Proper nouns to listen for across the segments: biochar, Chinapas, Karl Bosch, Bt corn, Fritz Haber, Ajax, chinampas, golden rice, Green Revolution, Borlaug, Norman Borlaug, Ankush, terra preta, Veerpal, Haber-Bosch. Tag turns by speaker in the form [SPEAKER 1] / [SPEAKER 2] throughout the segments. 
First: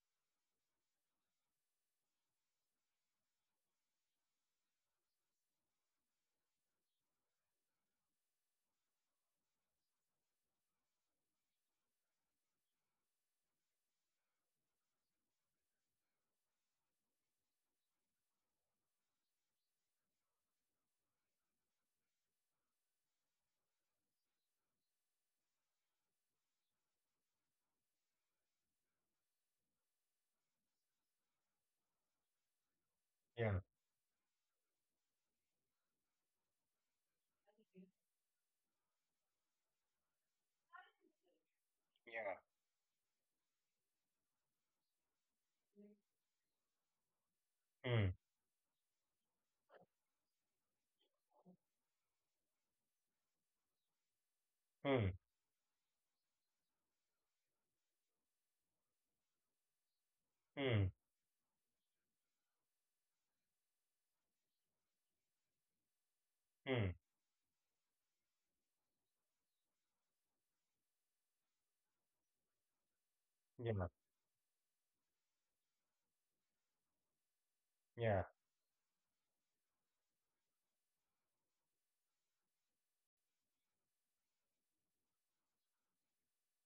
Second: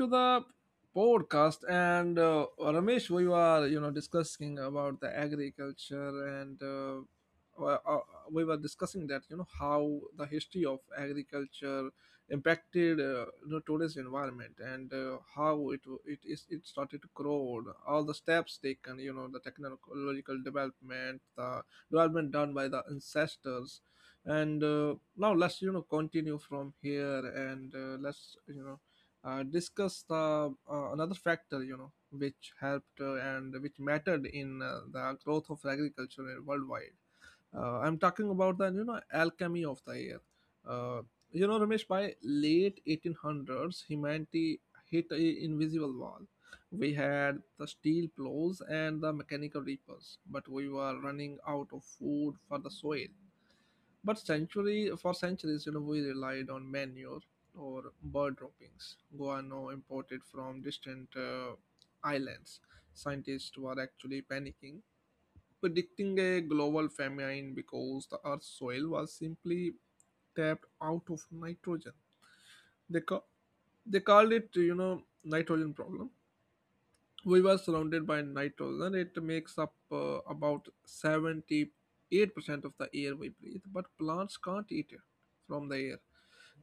[SPEAKER 1] to the podcast. And Ramesh, we were discussing about the agriculture, and we were discussing that you know how the history of agriculture impacted you know, today's environment, and how it w- it is it started to grow. All the steps taken, you know, the technological development, the development done by the ancestors, and now let's continue from here and let's, discuss the another factor, which helped
[SPEAKER 2] Yeah,
[SPEAKER 1] and which mattered in the growth of agriculture worldwide. I'm talking about the, alchemy of the air. uh, Ramesh, by late 1800s humanity hit a invisible wall. We had the
[SPEAKER 2] yeah,
[SPEAKER 1] steel
[SPEAKER 2] mm,
[SPEAKER 1] plows and the mechanical reapers, but we were running out of food for the soil. But century
[SPEAKER 2] mm,
[SPEAKER 1] For centuries, you know, we relied on manure or bird droppings, guano imported from
[SPEAKER 2] mm,
[SPEAKER 1] distant islands. Scientists were actually panicking, predicting a global
[SPEAKER 2] mm,
[SPEAKER 1] famine because the Earth's soil was simply tapped out of nitrogen. They ca-
[SPEAKER 2] yeah,
[SPEAKER 1] they called it, you know, nitrogen problem. We were surrounded
[SPEAKER 2] yeah,
[SPEAKER 1] by nitrogen. It makes up about 78% of the air we breathe, but plants can't eat it from the air.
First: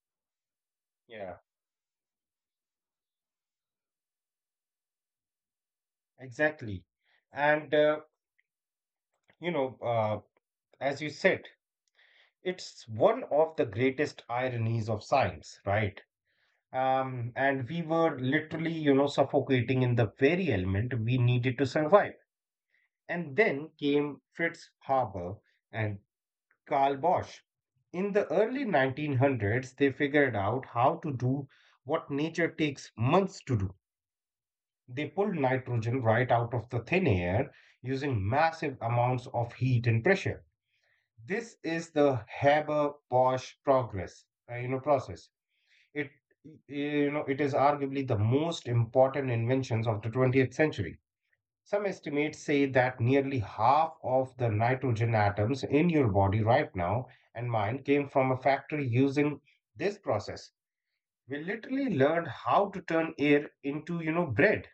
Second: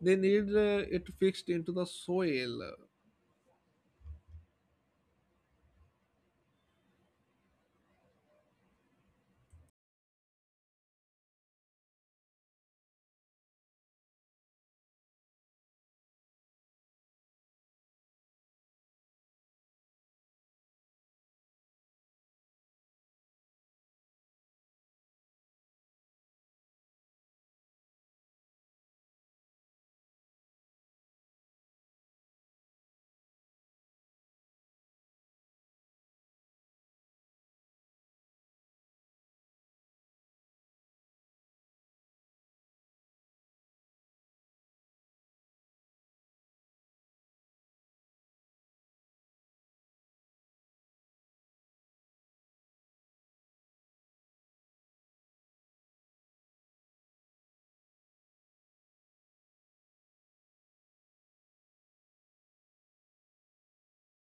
[SPEAKER 1] They need it
[SPEAKER 2] yeah,
[SPEAKER 1] fixed into the soil.
[SPEAKER 2] exactly. And uh, you know, uh, as you said, it's one of the greatest ironies of science, right? And we were literally, suffocating in the very element we needed to survive. And then came Fritz Haber and Karl Bosch. In the early 1900s, they figured out how to do what nature takes months to do. They pulled nitrogen right out of the thin air using massive amounts of heat and pressure. This is the Haber-Bosch process. It, it is arguably the most important inventions of the 20th century. Some estimates say that nearly half of the nitrogen atoms in your body right now and mine came from a factory using this process. We literally learned how to turn air into, bread,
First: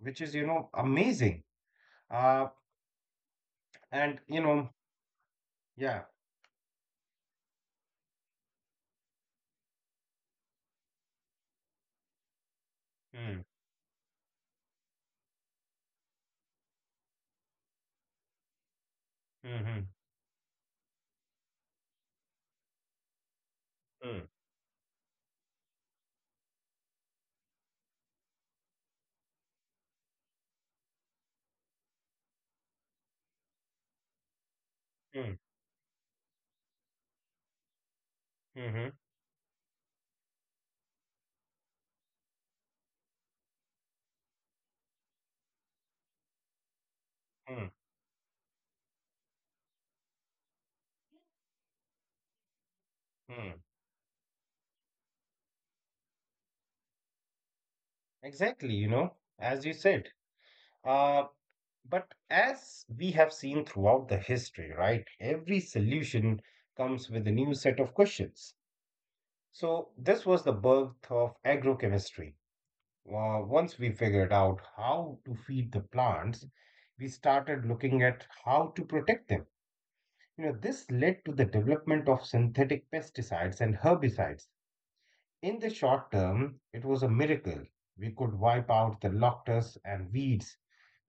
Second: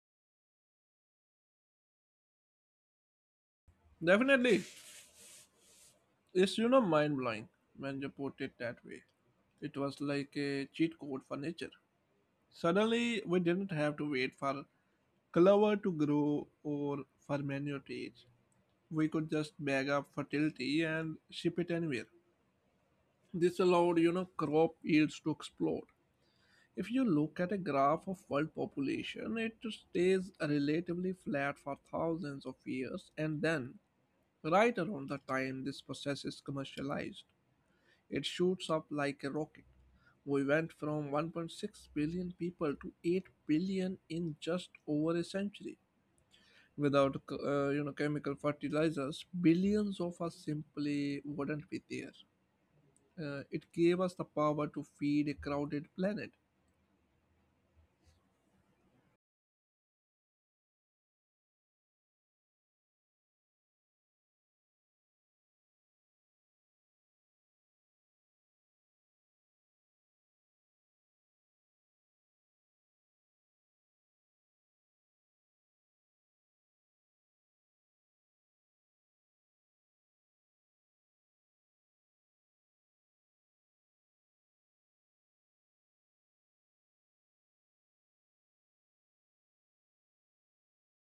[SPEAKER 2] which is, amazing. Uh, and you
[SPEAKER 1] Definitely,
[SPEAKER 2] know, yeah.
[SPEAKER 1] it's, mind blowing when you put it that way. It was like a cheat code for nature. Suddenly, we
[SPEAKER 2] Mm,
[SPEAKER 1] didn't have to wait for clover to grow or for manure to age. We could just
[SPEAKER 2] mm-hmm,
[SPEAKER 1] bag up fertility and ship it anywhere. This allowed,
[SPEAKER 2] mm,
[SPEAKER 1] crop yields to explode. If you look at a graph of world population, it stays relatively flat for thousands of years, and then right around the
[SPEAKER 2] mm,
[SPEAKER 1] time this process is commercialized, it shoots
[SPEAKER 2] mm-hmm,
[SPEAKER 1] up like a rocket. We went from 1.6 billion people to 8 billion in just over a century. Without
[SPEAKER 2] mm,
[SPEAKER 1] chemical fertilizers, billions of us simply wouldn't be there.
[SPEAKER 2] mm.
[SPEAKER 1] It gave us the power to feed a crowded planet.
[SPEAKER 2] Exactly, as you said. Uh, but as we have seen throughout the history, right, every solution comes with a new set of questions. So this was the birth of agrochemistry. Once we figured out how to feed the plants, we started looking at how to protect them. This led to the development of synthetic pesticides and herbicides. In the short term, it was a miracle. We could wipe out the locusts and weeds,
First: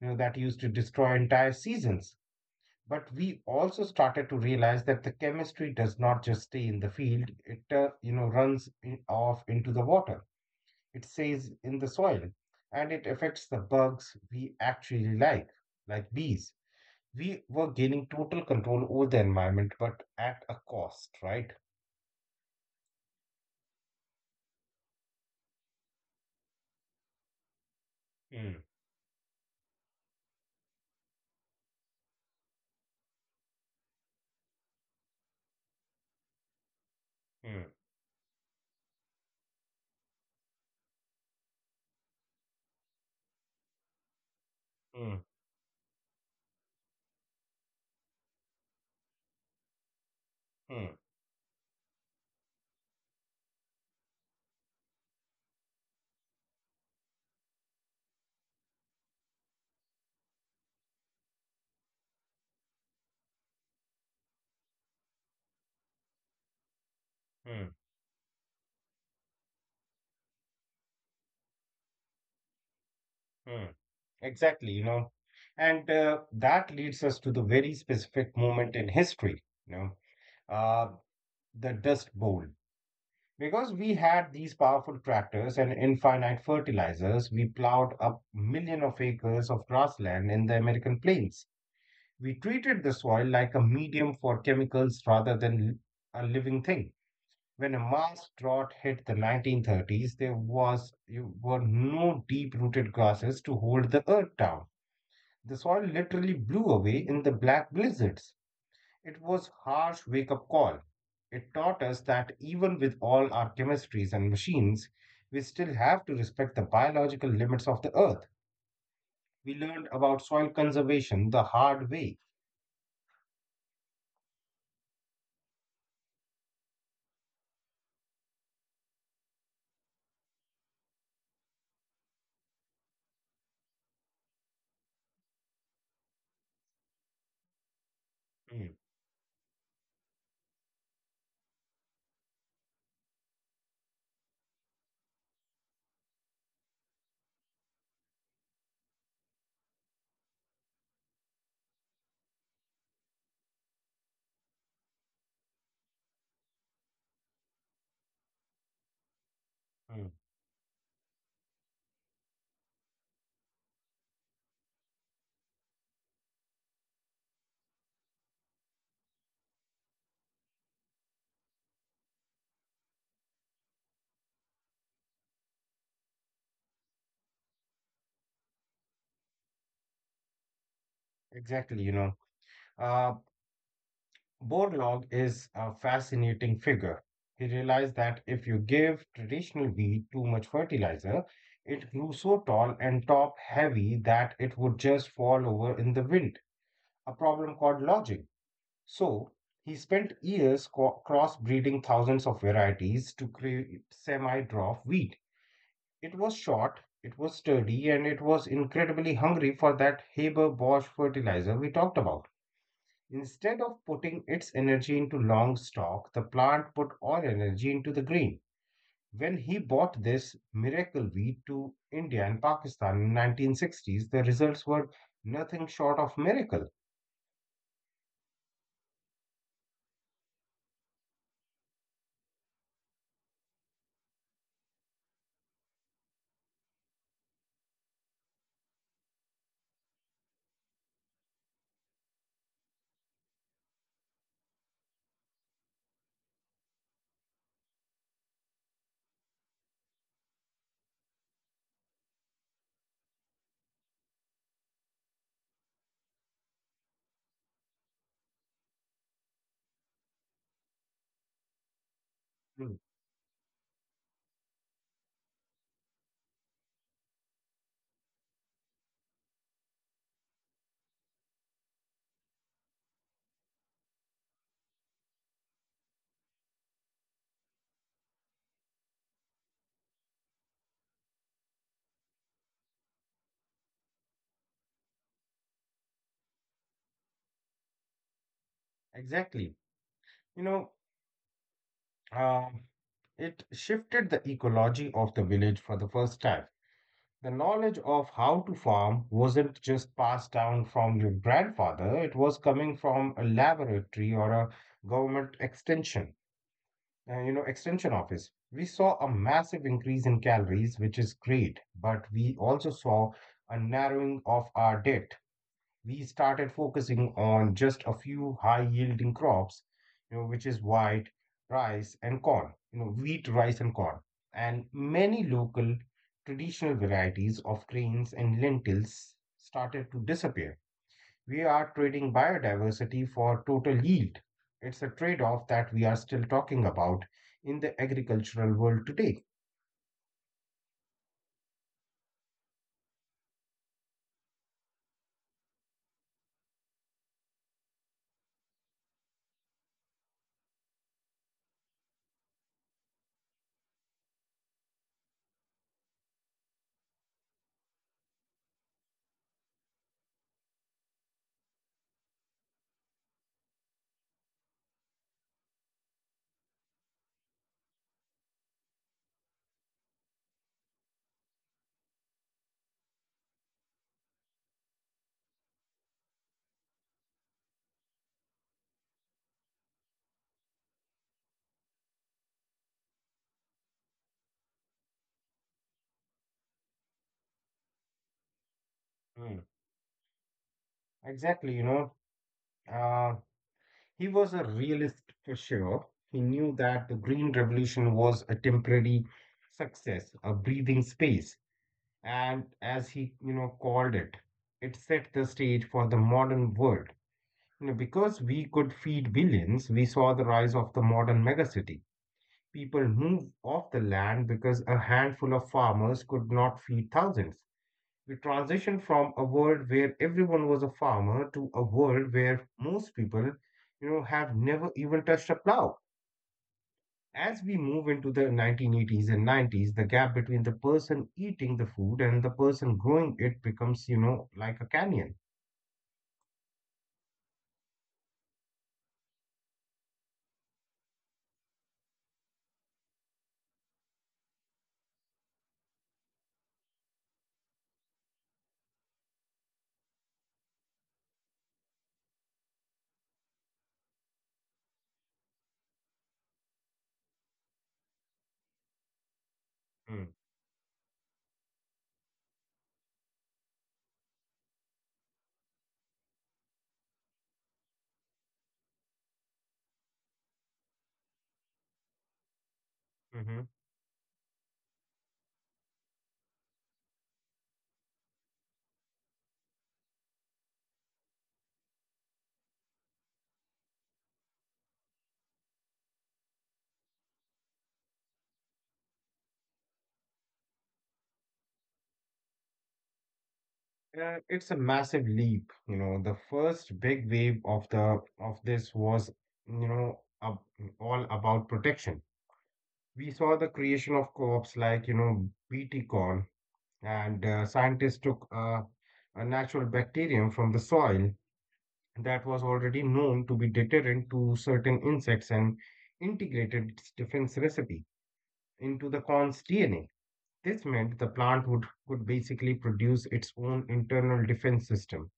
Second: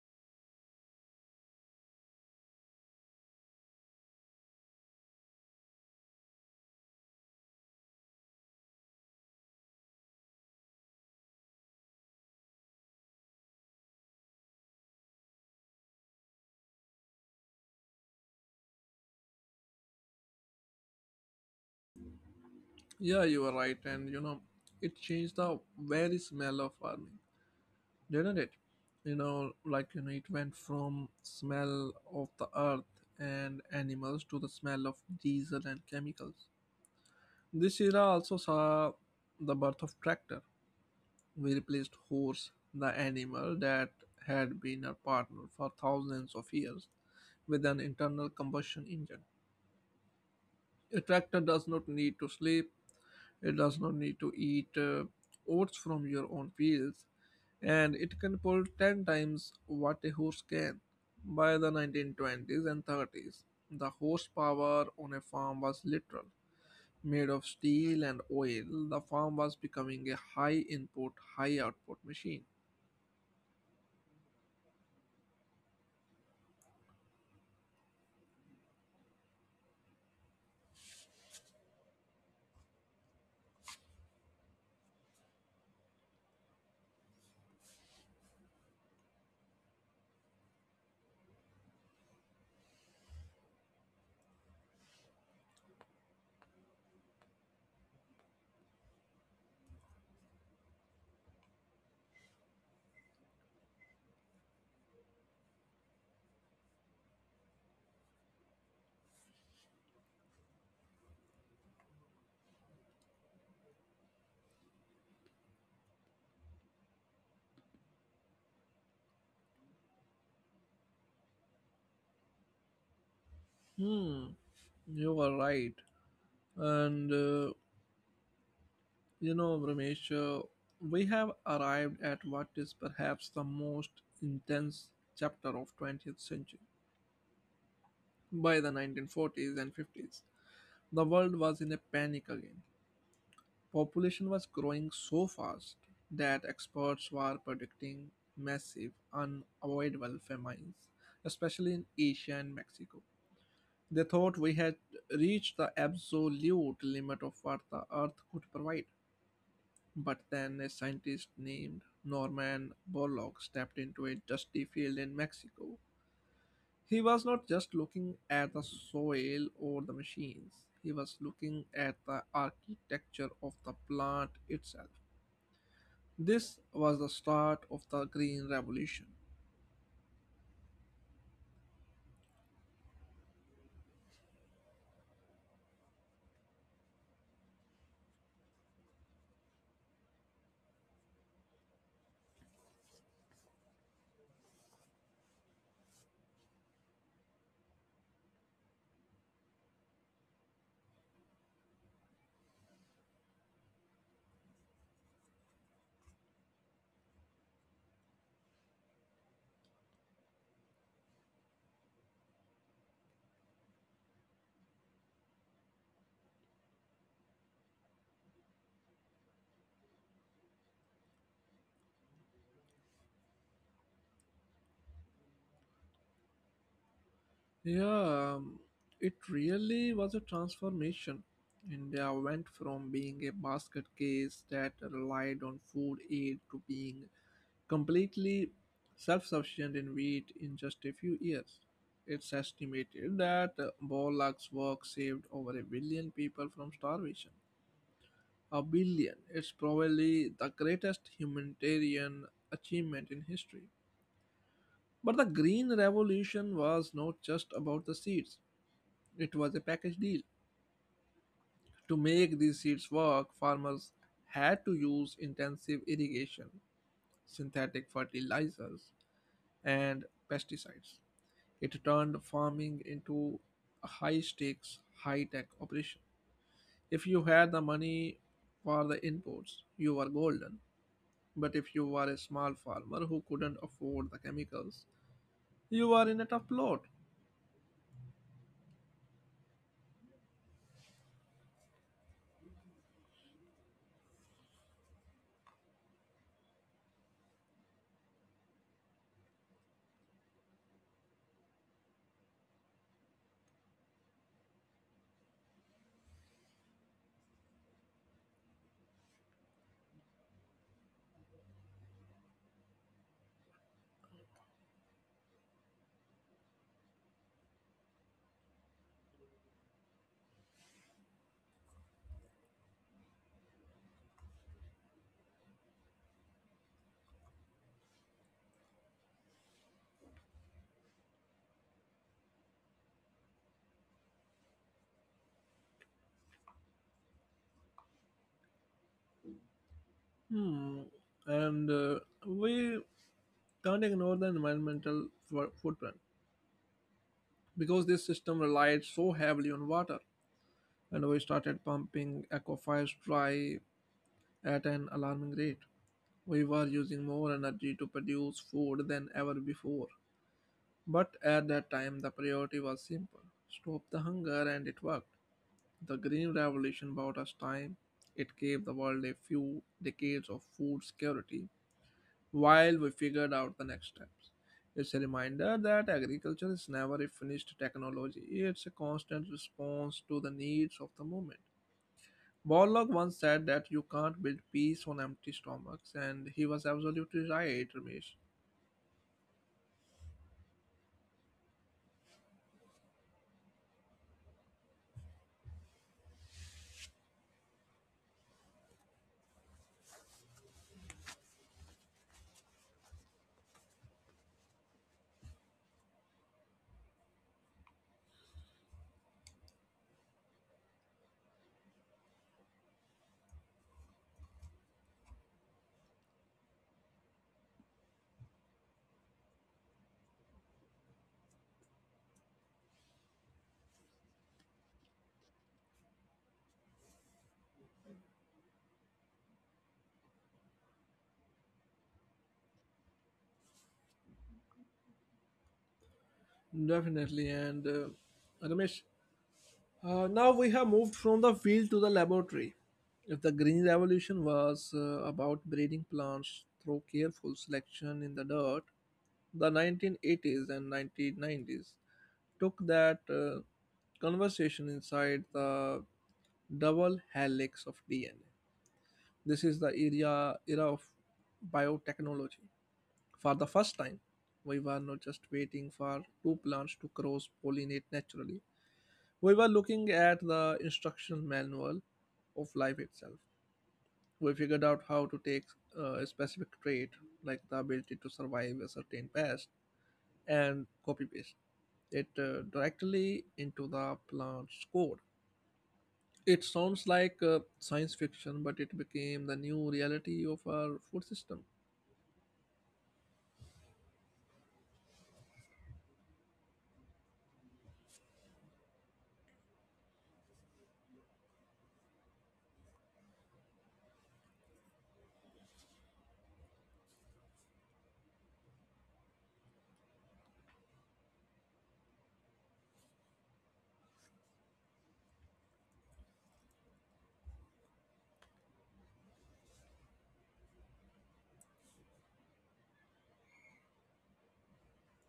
[SPEAKER 2] that used to destroy entire seasons. But we also started to realize that the chemistry does not just stay in the field; it, runs off into the water. It stays in the soil, and it affects the bugs we actually like bees. We were gaining total control over the environment, but at a cost, right?
[SPEAKER 1] Yeah, you are right, and it changed the very smell of farming, didn't
[SPEAKER 2] Hmm,
[SPEAKER 1] it? You know, it went from smell of the earth and animals to the smell of diesel and chemicals.
[SPEAKER 2] hmm,
[SPEAKER 1] This era also saw the birth of tractor. We replaced horse, the animal that had been our
[SPEAKER 2] hmm,
[SPEAKER 1] partner for thousands of years, with an internal combustion engine.
[SPEAKER 2] hmm,
[SPEAKER 1] A tractor does not need to sleep. It does not need to eat oats from your own fields, and it can pull 10 times what a horse can. By the 1920s and 30s, the horsepower on a farm was literal. Made of
[SPEAKER 2] hmm.
[SPEAKER 1] steel and oil, the farm was becoming a high input, high output machine.
[SPEAKER 2] Hmm. Exactly, you know, and that leads us to the very specific moment in history, uh, the Dust Bowl. Because we had these powerful tractors and infinite fertilizers, we plowed up million of acres of grassland in the American plains. We treated the soil like a medium for chemicals rather than a living thing. When a mass drought hit the 1930s, there was you were no deep-rooted grasses to hold the earth down. The soil literally blew away in the black blizzards. It was a harsh wake-up call. It taught us that even with all our chemistries and machines, we still have to respect the biological limits of the earth. We learned about soil conservation the hard way.
[SPEAKER 1] Hmm, you are right. And You know, Ramesh, we have arrived at what is perhaps the most intense chapter of 20th century. By
[SPEAKER 2] Mm,
[SPEAKER 1] the 1940s and 50s, the world was in a panic again. Population was growing so fast that experts were predicting massive, unavoidable famines, especially in Asia and Mexico. They thought we had reached the absolute limit of what the earth could provide.
[SPEAKER 2] mm.
[SPEAKER 1] But then a scientist named Norman Borlaug stepped into a dusty field in Mexico. He was not just looking at the soil or the machines, he was looking at the architecture of the plant itself. This was the start of the Green Revolution.
[SPEAKER 2] Exactly, you know. Uh, Borlaug is a fascinating figure. He realized that if you give traditional wheat too much fertilizer, it grew so tall and top heavy that it would just fall over in the wind, a problem called lodging. So, he spent years crossbreeding thousands of varieties to create semi dwarf wheat. It was short, it was sturdy, and it was incredibly hungry for that Haber Bosch fertilizer we talked about. Instead of putting its energy into long stalk, the plant put all energy into the grain. When he bought this miracle wheat to India and Pakistan in 1960s, the results were nothing short of miracle.
[SPEAKER 1] Yeah, it really was a transformation. India went from being a basket case that relied on food aid to being completely self-sufficient in wheat in just a few years. It's estimated that Borlaug's work saved over a billion people from starvation. A billion. It's probably the greatest humanitarian achievement in history. But the Green Revolution was not just about the seeds, it was a package deal. To make these
[SPEAKER 2] Mm.
[SPEAKER 1] seeds work, farmers had to use intensive irrigation, synthetic fertilizers, and pesticides. It turned farming into a high stakes, high tech operation. If you had the money for the inputs, you were golden. But if you were a small farmer who couldn't afford the chemicals, you were in a tough lot.
[SPEAKER 2] Exactly. You know, uh, it shifted the ecology of the village for the first time. The knowledge of how to farm wasn't just passed down from your grandfather, it was coming from a laboratory or a government extension office. We saw a massive increase in calories, which is great, but we also saw a narrowing of our debt. We started focusing on just a few high-yielding crops, which is wheat, rice, and corn, wheat, rice, and corn, and many local traditional varieties of grains and lentils started to disappear. We are trading biodiversity for total yield. It's a trade off that we are still talking about in the agricultural world today.
[SPEAKER 1] Hmm. And We can't ignore the environmental fo- footprint because this system relied so heavily on water. And we started pumping aquifers dry at an alarming rate. We were using more energy to produce food than ever before. But at that time, the priority was simple: stop the hunger, and it worked. The Green Revolution bought us time. It gave the world a few decades of food security while we figured out the next steps. It's a reminder that agriculture is never a finished technology, it's a constant response to the needs of the moment. Borlaug once said that you can't build peace on empty stomachs, and he was absolutely right, Ramesh.
[SPEAKER 2] Mm. Exactly, uh, he was a realist for sure. He knew that the Green Revolution was a temporary success, a breathing space. And as he, called it, it set the stage for the modern world. Because we could feed billions, we saw the rise of the modern megacity. People moved off the land because a handful of farmers could not feed thousands. We transitioned from a world where everyone was a farmer to a world where most people, have never even touched a plow. As we move into the 1980s and 90s, the gap between the person eating the food and the person growing it becomes, like a canyon.
[SPEAKER 1] Definitely. And Ramesh, now we have moved from the field to the laboratory. If the green revolution was about breeding plants through careful selection in the dirt, the 1980s and 1990s took that conversation inside the double helix of DNA. This is the era of biotechnology. For the first time, we were not just waiting for two plants to cross pollinate naturally. We were looking at the instruction manual of life itself.
[SPEAKER 2] Mm-hmm.
[SPEAKER 1] We figured out how to take a specific trait, like the ability to survive a certain pest, and copy paste it directly into the plant's code. It sounds like science fiction, but it became the new reality of our food system.
[SPEAKER 2] It's a massive leap. The first big wave of the of this was, you know, ab- all about protection. We saw the creation of co-ops like, Bt corn, and scientists took a natural bacterium from the soil that was already known to be deterrent to certain insects and integrated its defense recipe into the corn's DNA. This meant the plant would could basically produce its own internal defense system.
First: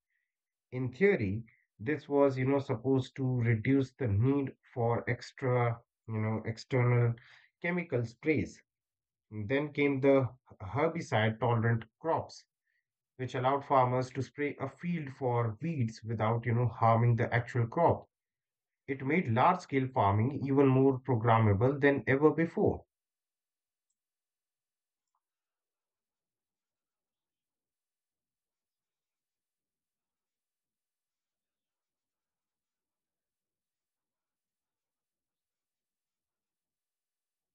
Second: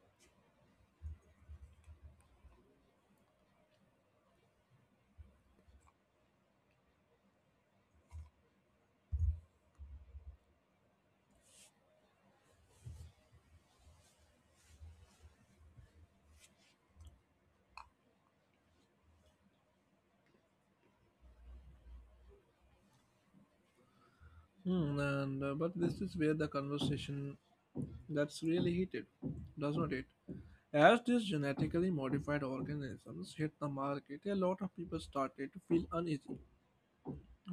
[SPEAKER 2] In theory, this was, supposed to reduce the need for extra, external chemical sprays. Then came the herbicide tolerant crops, which allowed farmers to spray a field for weeds without, harming the actual crop. It made large scale farming even more programmable than ever before.
[SPEAKER 1] Hmm, and but this is where the conversation that's really heated, does not it? As these genetically modified organisms hit the market, a lot of people started to feel uneasy.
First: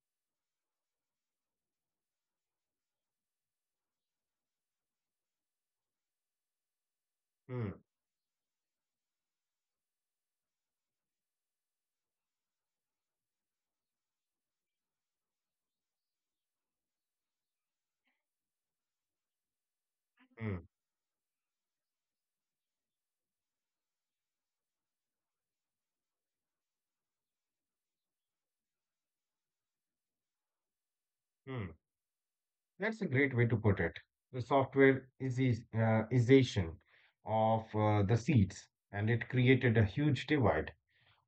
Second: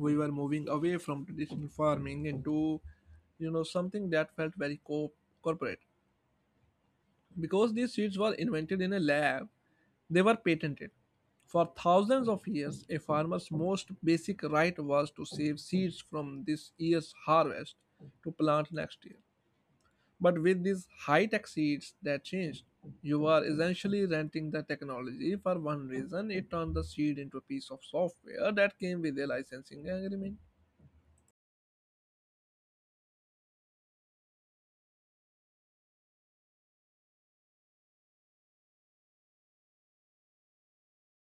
[SPEAKER 1] We were moving away from traditional farming into, you know, something that felt very corporate.
[SPEAKER 2] Hmm,
[SPEAKER 1] Because these seeds were invented in a lab, they were patented. For thousands of years, a farmer's most basic right was to save seeds from this year's harvest to plant next year. But
[SPEAKER 2] hmm,
[SPEAKER 1] with these high tech seats, that changed. You are essentially renting the technology for one reason. It turned the seed into a piece of software that came with a licensing agreement.
[SPEAKER 2] hmm. That's a great way to put it. The software ization of the seats, and it created a huge divide.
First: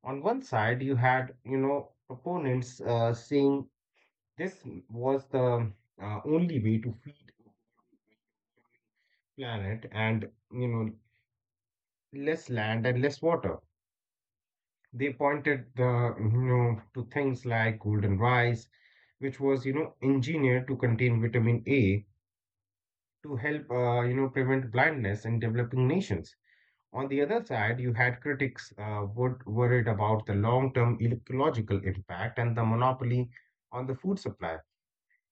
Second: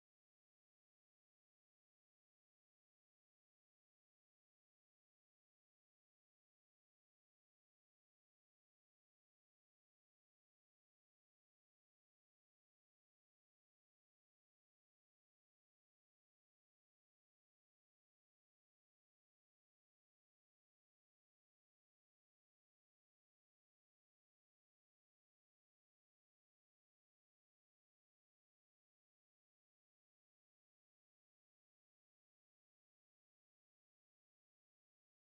[SPEAKER 2] On one side, you had, proponents saying this was the only way to feed planet and, you know, less land and less water. They pointed to things like golden rice, which was, engineered to contain vitamin A to help, prevent blindness in developing nations. On the other side, you had critics worried about the long term ecological impact and the monopoly on the food supply.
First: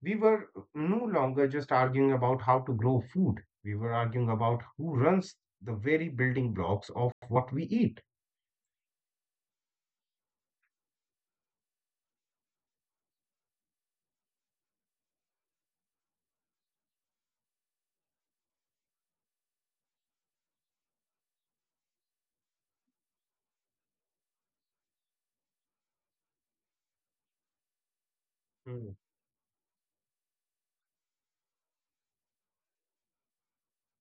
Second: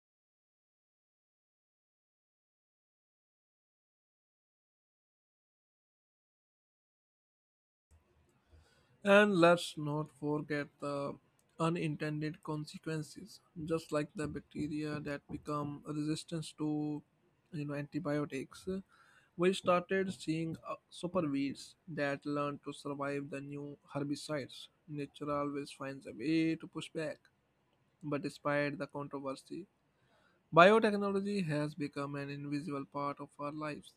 [SPEAKER 2] We were no longer just arguing about how to grow food, we were arguing about who runs the very building blocks of what we eat.
[SPEAKER 1] And let's not forget the unintended consequences, just like the bacteria that become resistant to, antibiotics. We started seeing superweeds that learn to survive the new herbicides. Nature always finds a way to push back. But despite
[SPEAKER 2] Hmm,
[SPEAKER 1] the controversy, biotechnology has become an invisible part of our lives.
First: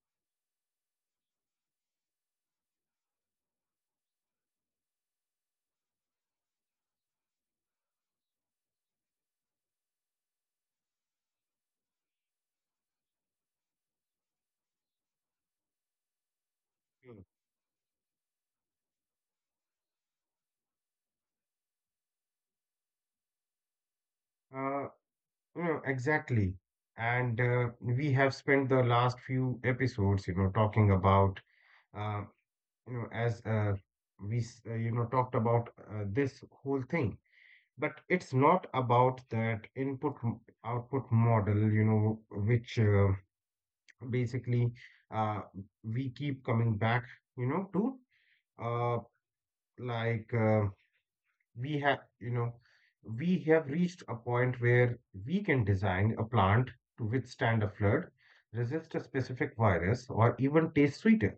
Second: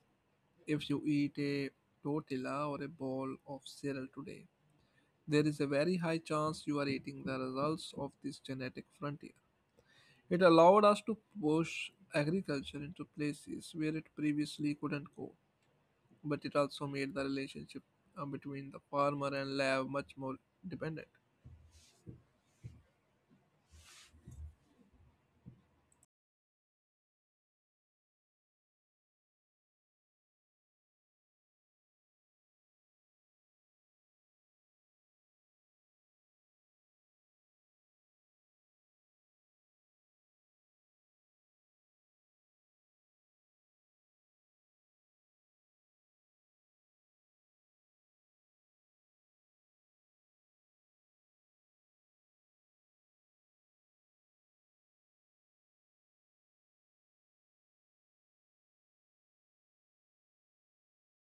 [SPEAKER 1] If you eat a tortilla or a bowl of cereal today, there is a very high chance you are eating the results of this genetic frontier. It allowed us to push agriculture into places where it previously couldn't go, but it also made
[SPEAKER 2] hmm.
[SPEAKER 1] the relationship between the farmer and lab much more dependent.
[SPEAKER 2] Uh, exactly. And We have spent the last few episodes, talking about, uh, you know, as we, s- you know, talked about this whole thing. But it's not about that input output model, which basically uh, we keep coming back, you know to uh, like we have you know we have reached a point where we can design a plant to withstand a flood, resist a specific virus, or even taste sweeter,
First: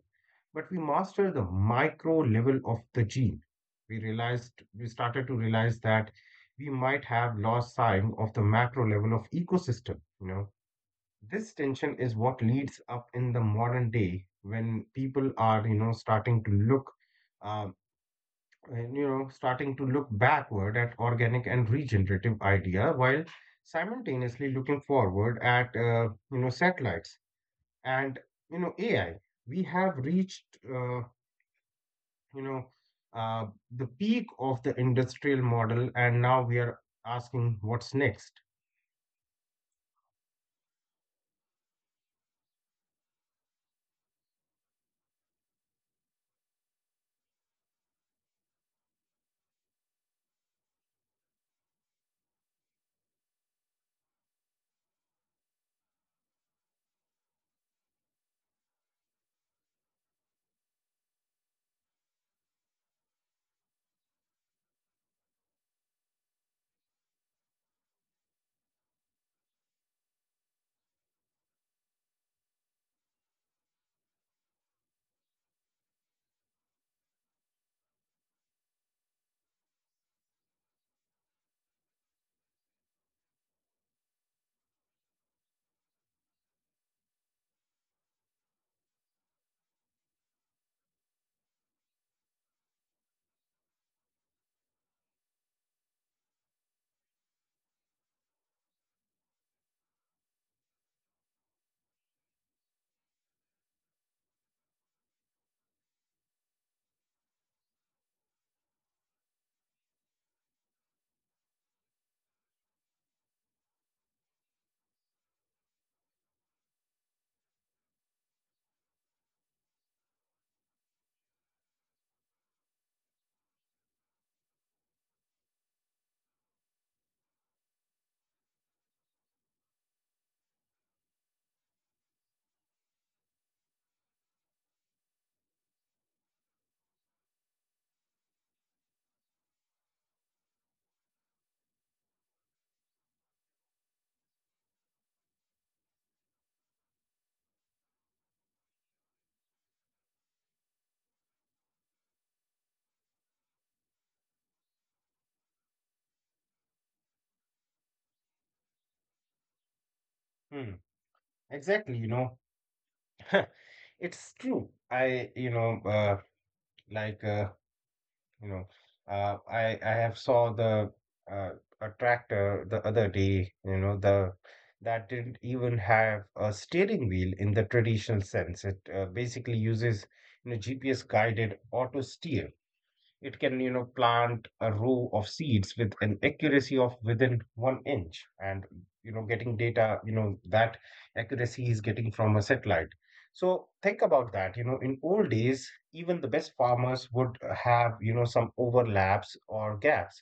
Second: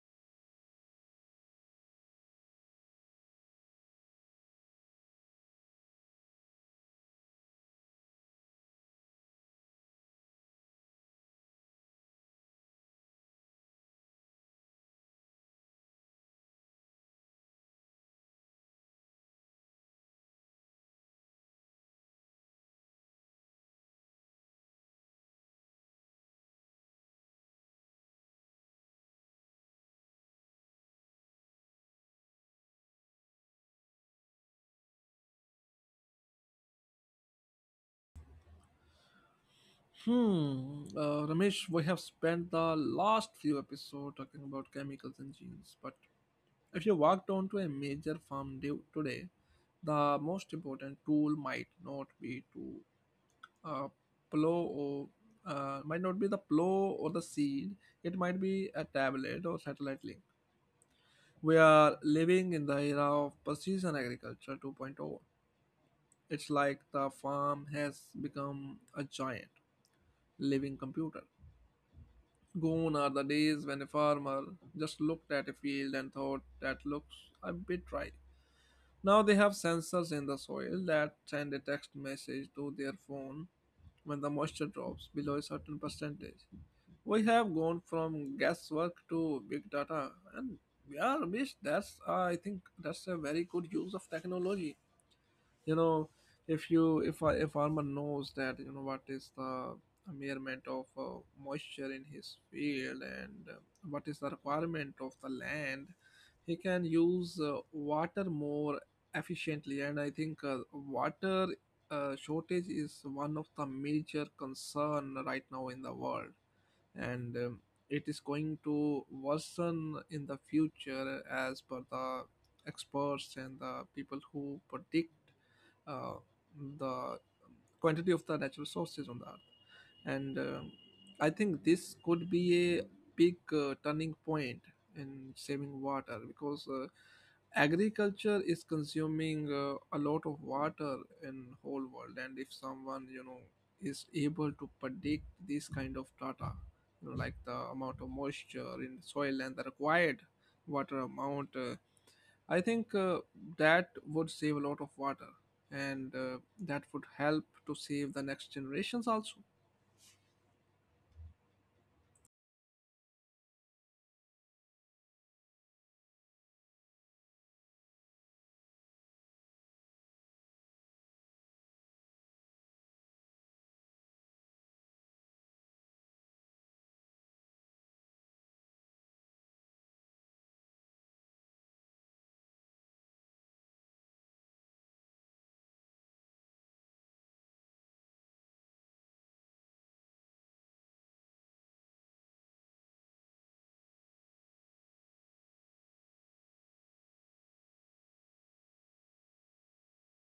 [SPEAKER 2] but we master the micro level of the gene. We realized, we started to realize that we might have lost sight of the macro level of ecosystem. This tension is what leads up in the modern day when people are, um, starting to look backward at organic and regenerative idea while simultaneously looking forward at, satellites and, AI. We have reached uh, you know uh, the peak of the industrial model, and now we are asking what's next.
[SPEAKER 1] Hmm, Ramesh, we have spent the last few episodes talking about chemicals and genes, but if you walked onto a major farm day, today, the most important tool uh, plow or might not be the plow or the seed. It might be a tablet or satellite link. We are living in the era of precision agriculture 2.0. It's like the farm has become a giant living computer. Gone are the days when a farmer just looked at a field and thought that looks a bit ripe. Now they have sensors in the soil that send a text message to their phone when the moisture drops below a certain percentage. We have gone from guesswork to big data and yeah, Ramesh, that's I think that's a very good use of technology. you know if you if a, a farmer knows that what is the measurement of moisture in his field and what is the requirement of the land, he can use water more efficiently. And I think water shortage is one of the major concern right now in the world, and it is going to worsen in the future as per the experts and the people who predict uh, the quantity of the natural sources on the earth. And I think this could be a big turning point in saving water, because agriculture is consuming a lot of water in whole world. And if someone, you know, is able to predict this kind of data, you know, like the amount of moisture in soil and the required water amount, I think that would save a lot of water, and that would help to save the next generations also.
[SPEAKER 2] Hmm. Exactly. It's true. I you know like you know I have saw the uh, a tractor the other day. You know the That didn't even have a steering wheel in the traditional sense. It basically uses, gps guided auto steer. It can, plant a row of seeds with an accuracy of within 1 inch, and, getting data, that accuracy is getting from a satellite. So think about that. You know, in old days, even the best farmers would have, some overlaps or gaps,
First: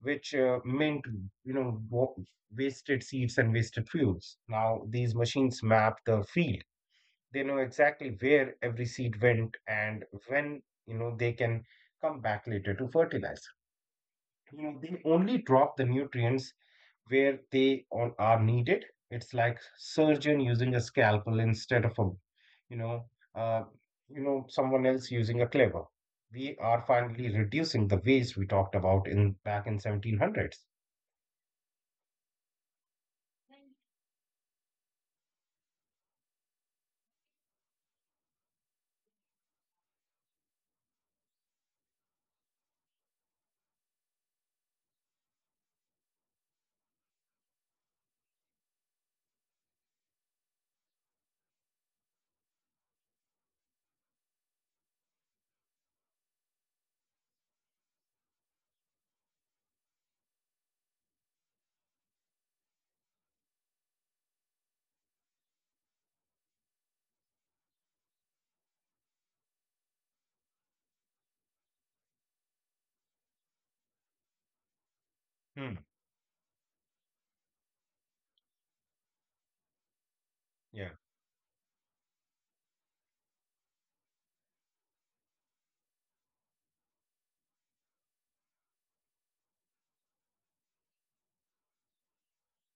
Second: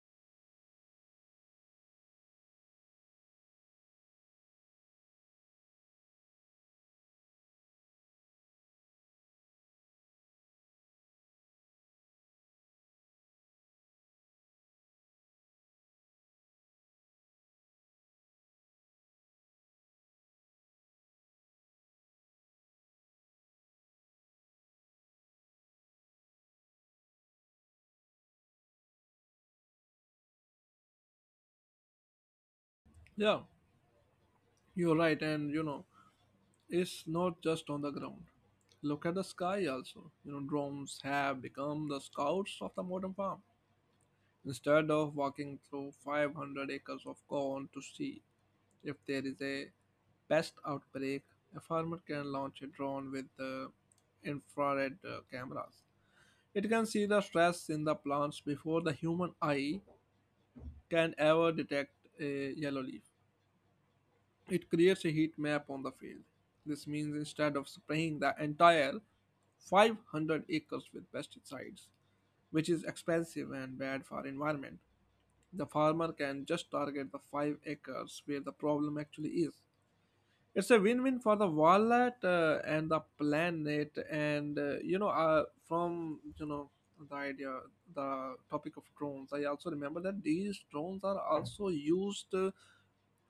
[SPEAKER 2] which meant, you know, wa- wasted seeds and wasted fuels. Now these machines map the field. They know exactly where every seed went and when. They can come back later to fertilize. They only drop the nutrients where they are needed. It's like surgeon using a scalpel instead of a, you know uh, someone else using a cleaver. We are finally reducing the waste we talked about in back in 1700s.
[SPEAKER 1] Yeah, you're right. And you know, it's not just on the ground, look at the sky also. You know, drones have become the scouts of the modern farm. Instead of walking through 500 acres of corn to see if there is a pest outbreak, a farmer can launch a drone with the infrared cameras. It can see the stress in the plants before the human eye can ever detect a yellow leaf. It creates a heat map on the field. This means instead of spraying the entire 500 acres with pesticides, which is expensive and bad for environment, the farmer
[SPEAKER 2] Hmm.
[SPEAKER 1] can just target the 5 acres where the problem actually is. It's a win-win for
[SPEAKER 2] Yeah,
[SPEAKER 1] the wallet and the planet. And you know from you know the idea the topic of drones, I also remember that these drones are also used,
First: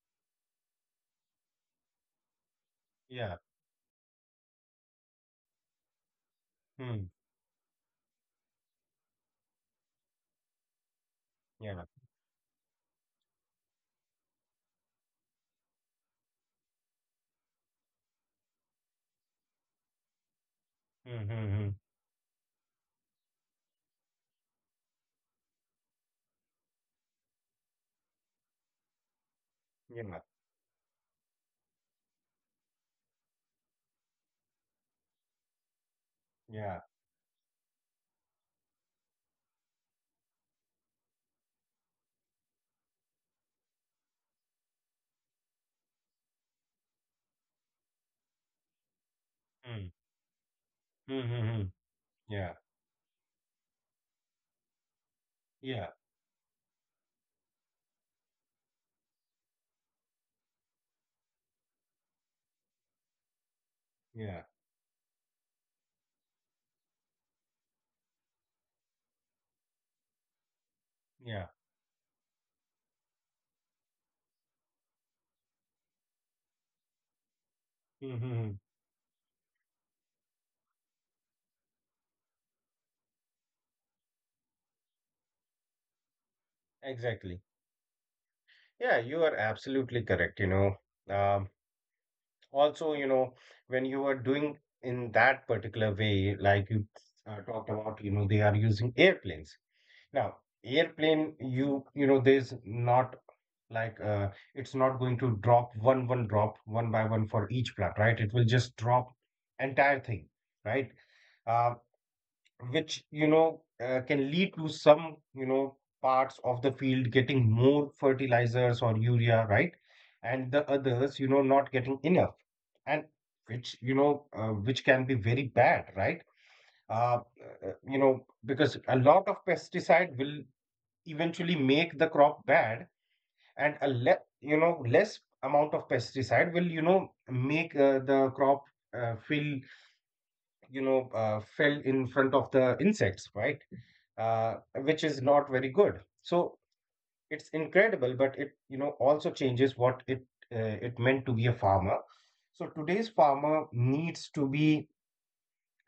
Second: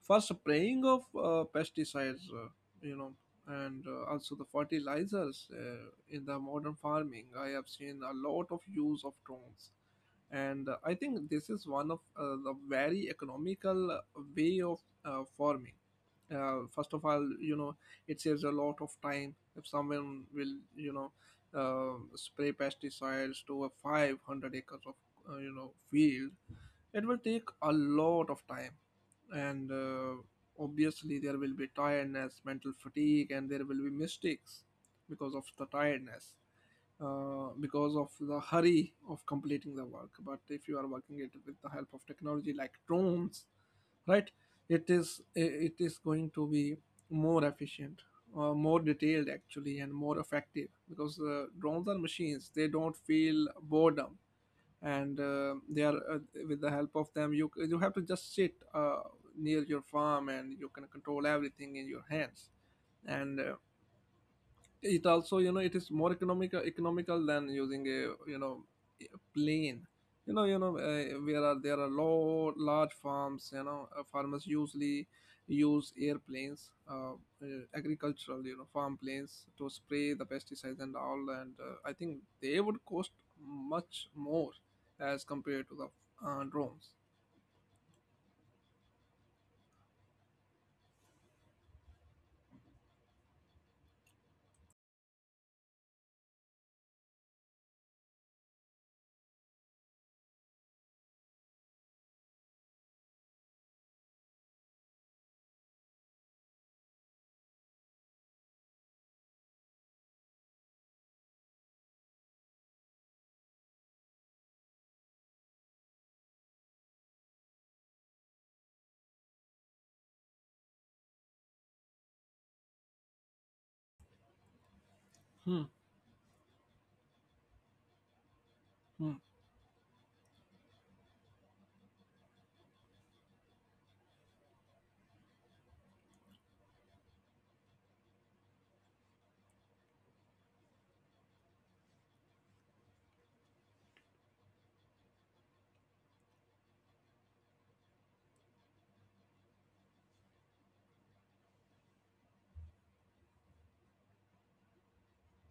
[SPEAKER 1] first, spraying of pesticides, you know,
[SPEAKER 2] yeah.
[SPEAKER 1] and also the fertilizers in the modern
[SPEAKER 2] Hmm.
[SPEAKER 1] farming. I have seen a lot of use of drones, and I think this is
[SPEAKER 2] Yeah.
[SPEAKER 1] one of the very economical way of farming. First of all, you know, it saves a lot of time. If someone will, you know,
[SPEAKER 2] Hmm. Hmm. Hmm, hmm.
[SPEAKER 1] spray pesticides to a 500 acres of, field, it will take a lot of time. And
[SPEAKER 2] Yeah,
[SPEAKER 1] obviously there will be tiredness, mental fatigue, and there will be mistakes because of the tiredness,
[SPEAKER 2] yeah.
[SPEAKER 1] because of the hurry of completing the work. But if you are working it with the help of technology like drones, right, it is going to be more efficient, more detailed actually, and more
[SPEAKER 2] Hmm.
[SPEAKER 1] effective, because
[SPEAKER 2] Hmm. Hmm,
[SPEAKER 1] drones are
[SPEAKER 2] hmm.
[SPEAKER 1] machines, they
[SPEAKER 2] Yeah,
[SPEAKER 1] don't feel boredom. And they are
[SPEAKER 2] yeah.
[SPEAKER 1] with the help of them, you have to just sit near your farm and you can control everything in your hands. And
[SPEAKER 2] Yeah,
[SPEAKER 1] it also, you know, it is more economical than using a, you know, a plane. You know you know uh, where are there are
[SPEAKER 2] yeah,
[SPEAKER 1] lot large farms, you know. Farmers usually use airplanes, uh, agricultural, you know, farm
[SPEAKER 2] hmm,
[SPEAKER 1] planes, to spray the pesticides and all. And I think they would cost much more as compared to the drones.
[SPEAKER 2] exactly. Yeah, you are absolutely correct. You know, also, when you are doing in that particular way, like you talked about, they are using airplanes. Now, airplane, there's not like uh, it's not going to drop one by one for each plant, right? It will just drop entire thing, right? Uh, which can lead to some parts of the field getting more fertilizers or urea, right, and the others, not getting enough. And which you know Which can be very
[SPEAKER 1] hmm.
[SPEAKER 2] bad, right? uh, because a
[SPEAKER 1] Hmm.
[SPEAKER 2] lot of pesticide will eventually make the crop bad, and a le- you know less amount of pesticide will make the crop feel, fell in front of the insects, right? uh, which is not very good. So it's incredible, but it also changes what it it meant to be a farmer. So today's farmer needs to be,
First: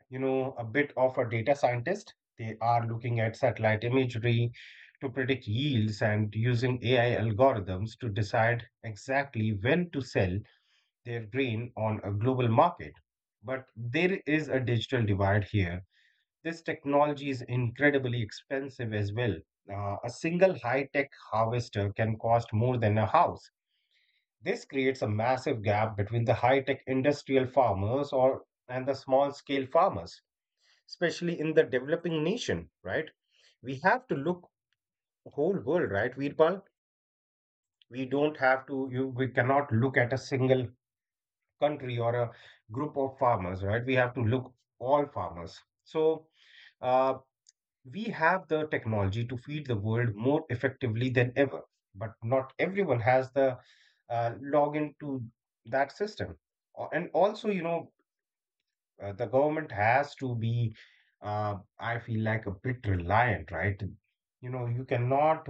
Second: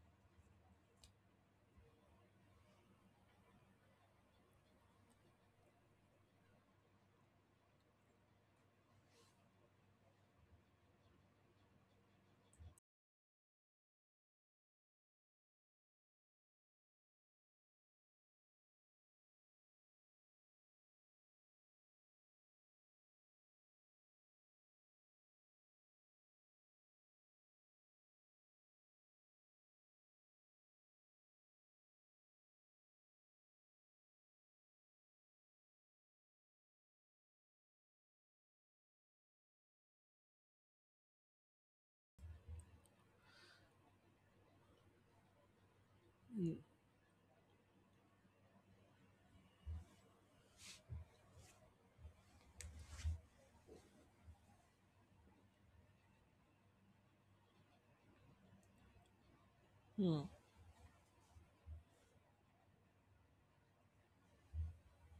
[SPEAKER 2] a bit of a data scientist. They are looking at satellite imagery to predict yields and using AI algorithms to decide exactly when to sell their grain on a global market. But there is a digital divide here. This technology is incredibly expensive as well. A single high tech harvester can cost more than a house. This creates a massive gap between the high tech industrial farmers or and the small scale farmers, especially in the developing nation, right? We have to look whole world, right, Veerpal? We don't have to you we cannot look at a single country or a group of farmers, right? We have to look all farmers. So uh, We have the technology to feed the world more effectively than ever, but not everyone has the login to that system. And also, the government has to
[SPEAKER 1] Hmm.
[SPEAKER 2] be, I feel, like a bit reliant, right? You know, you cannot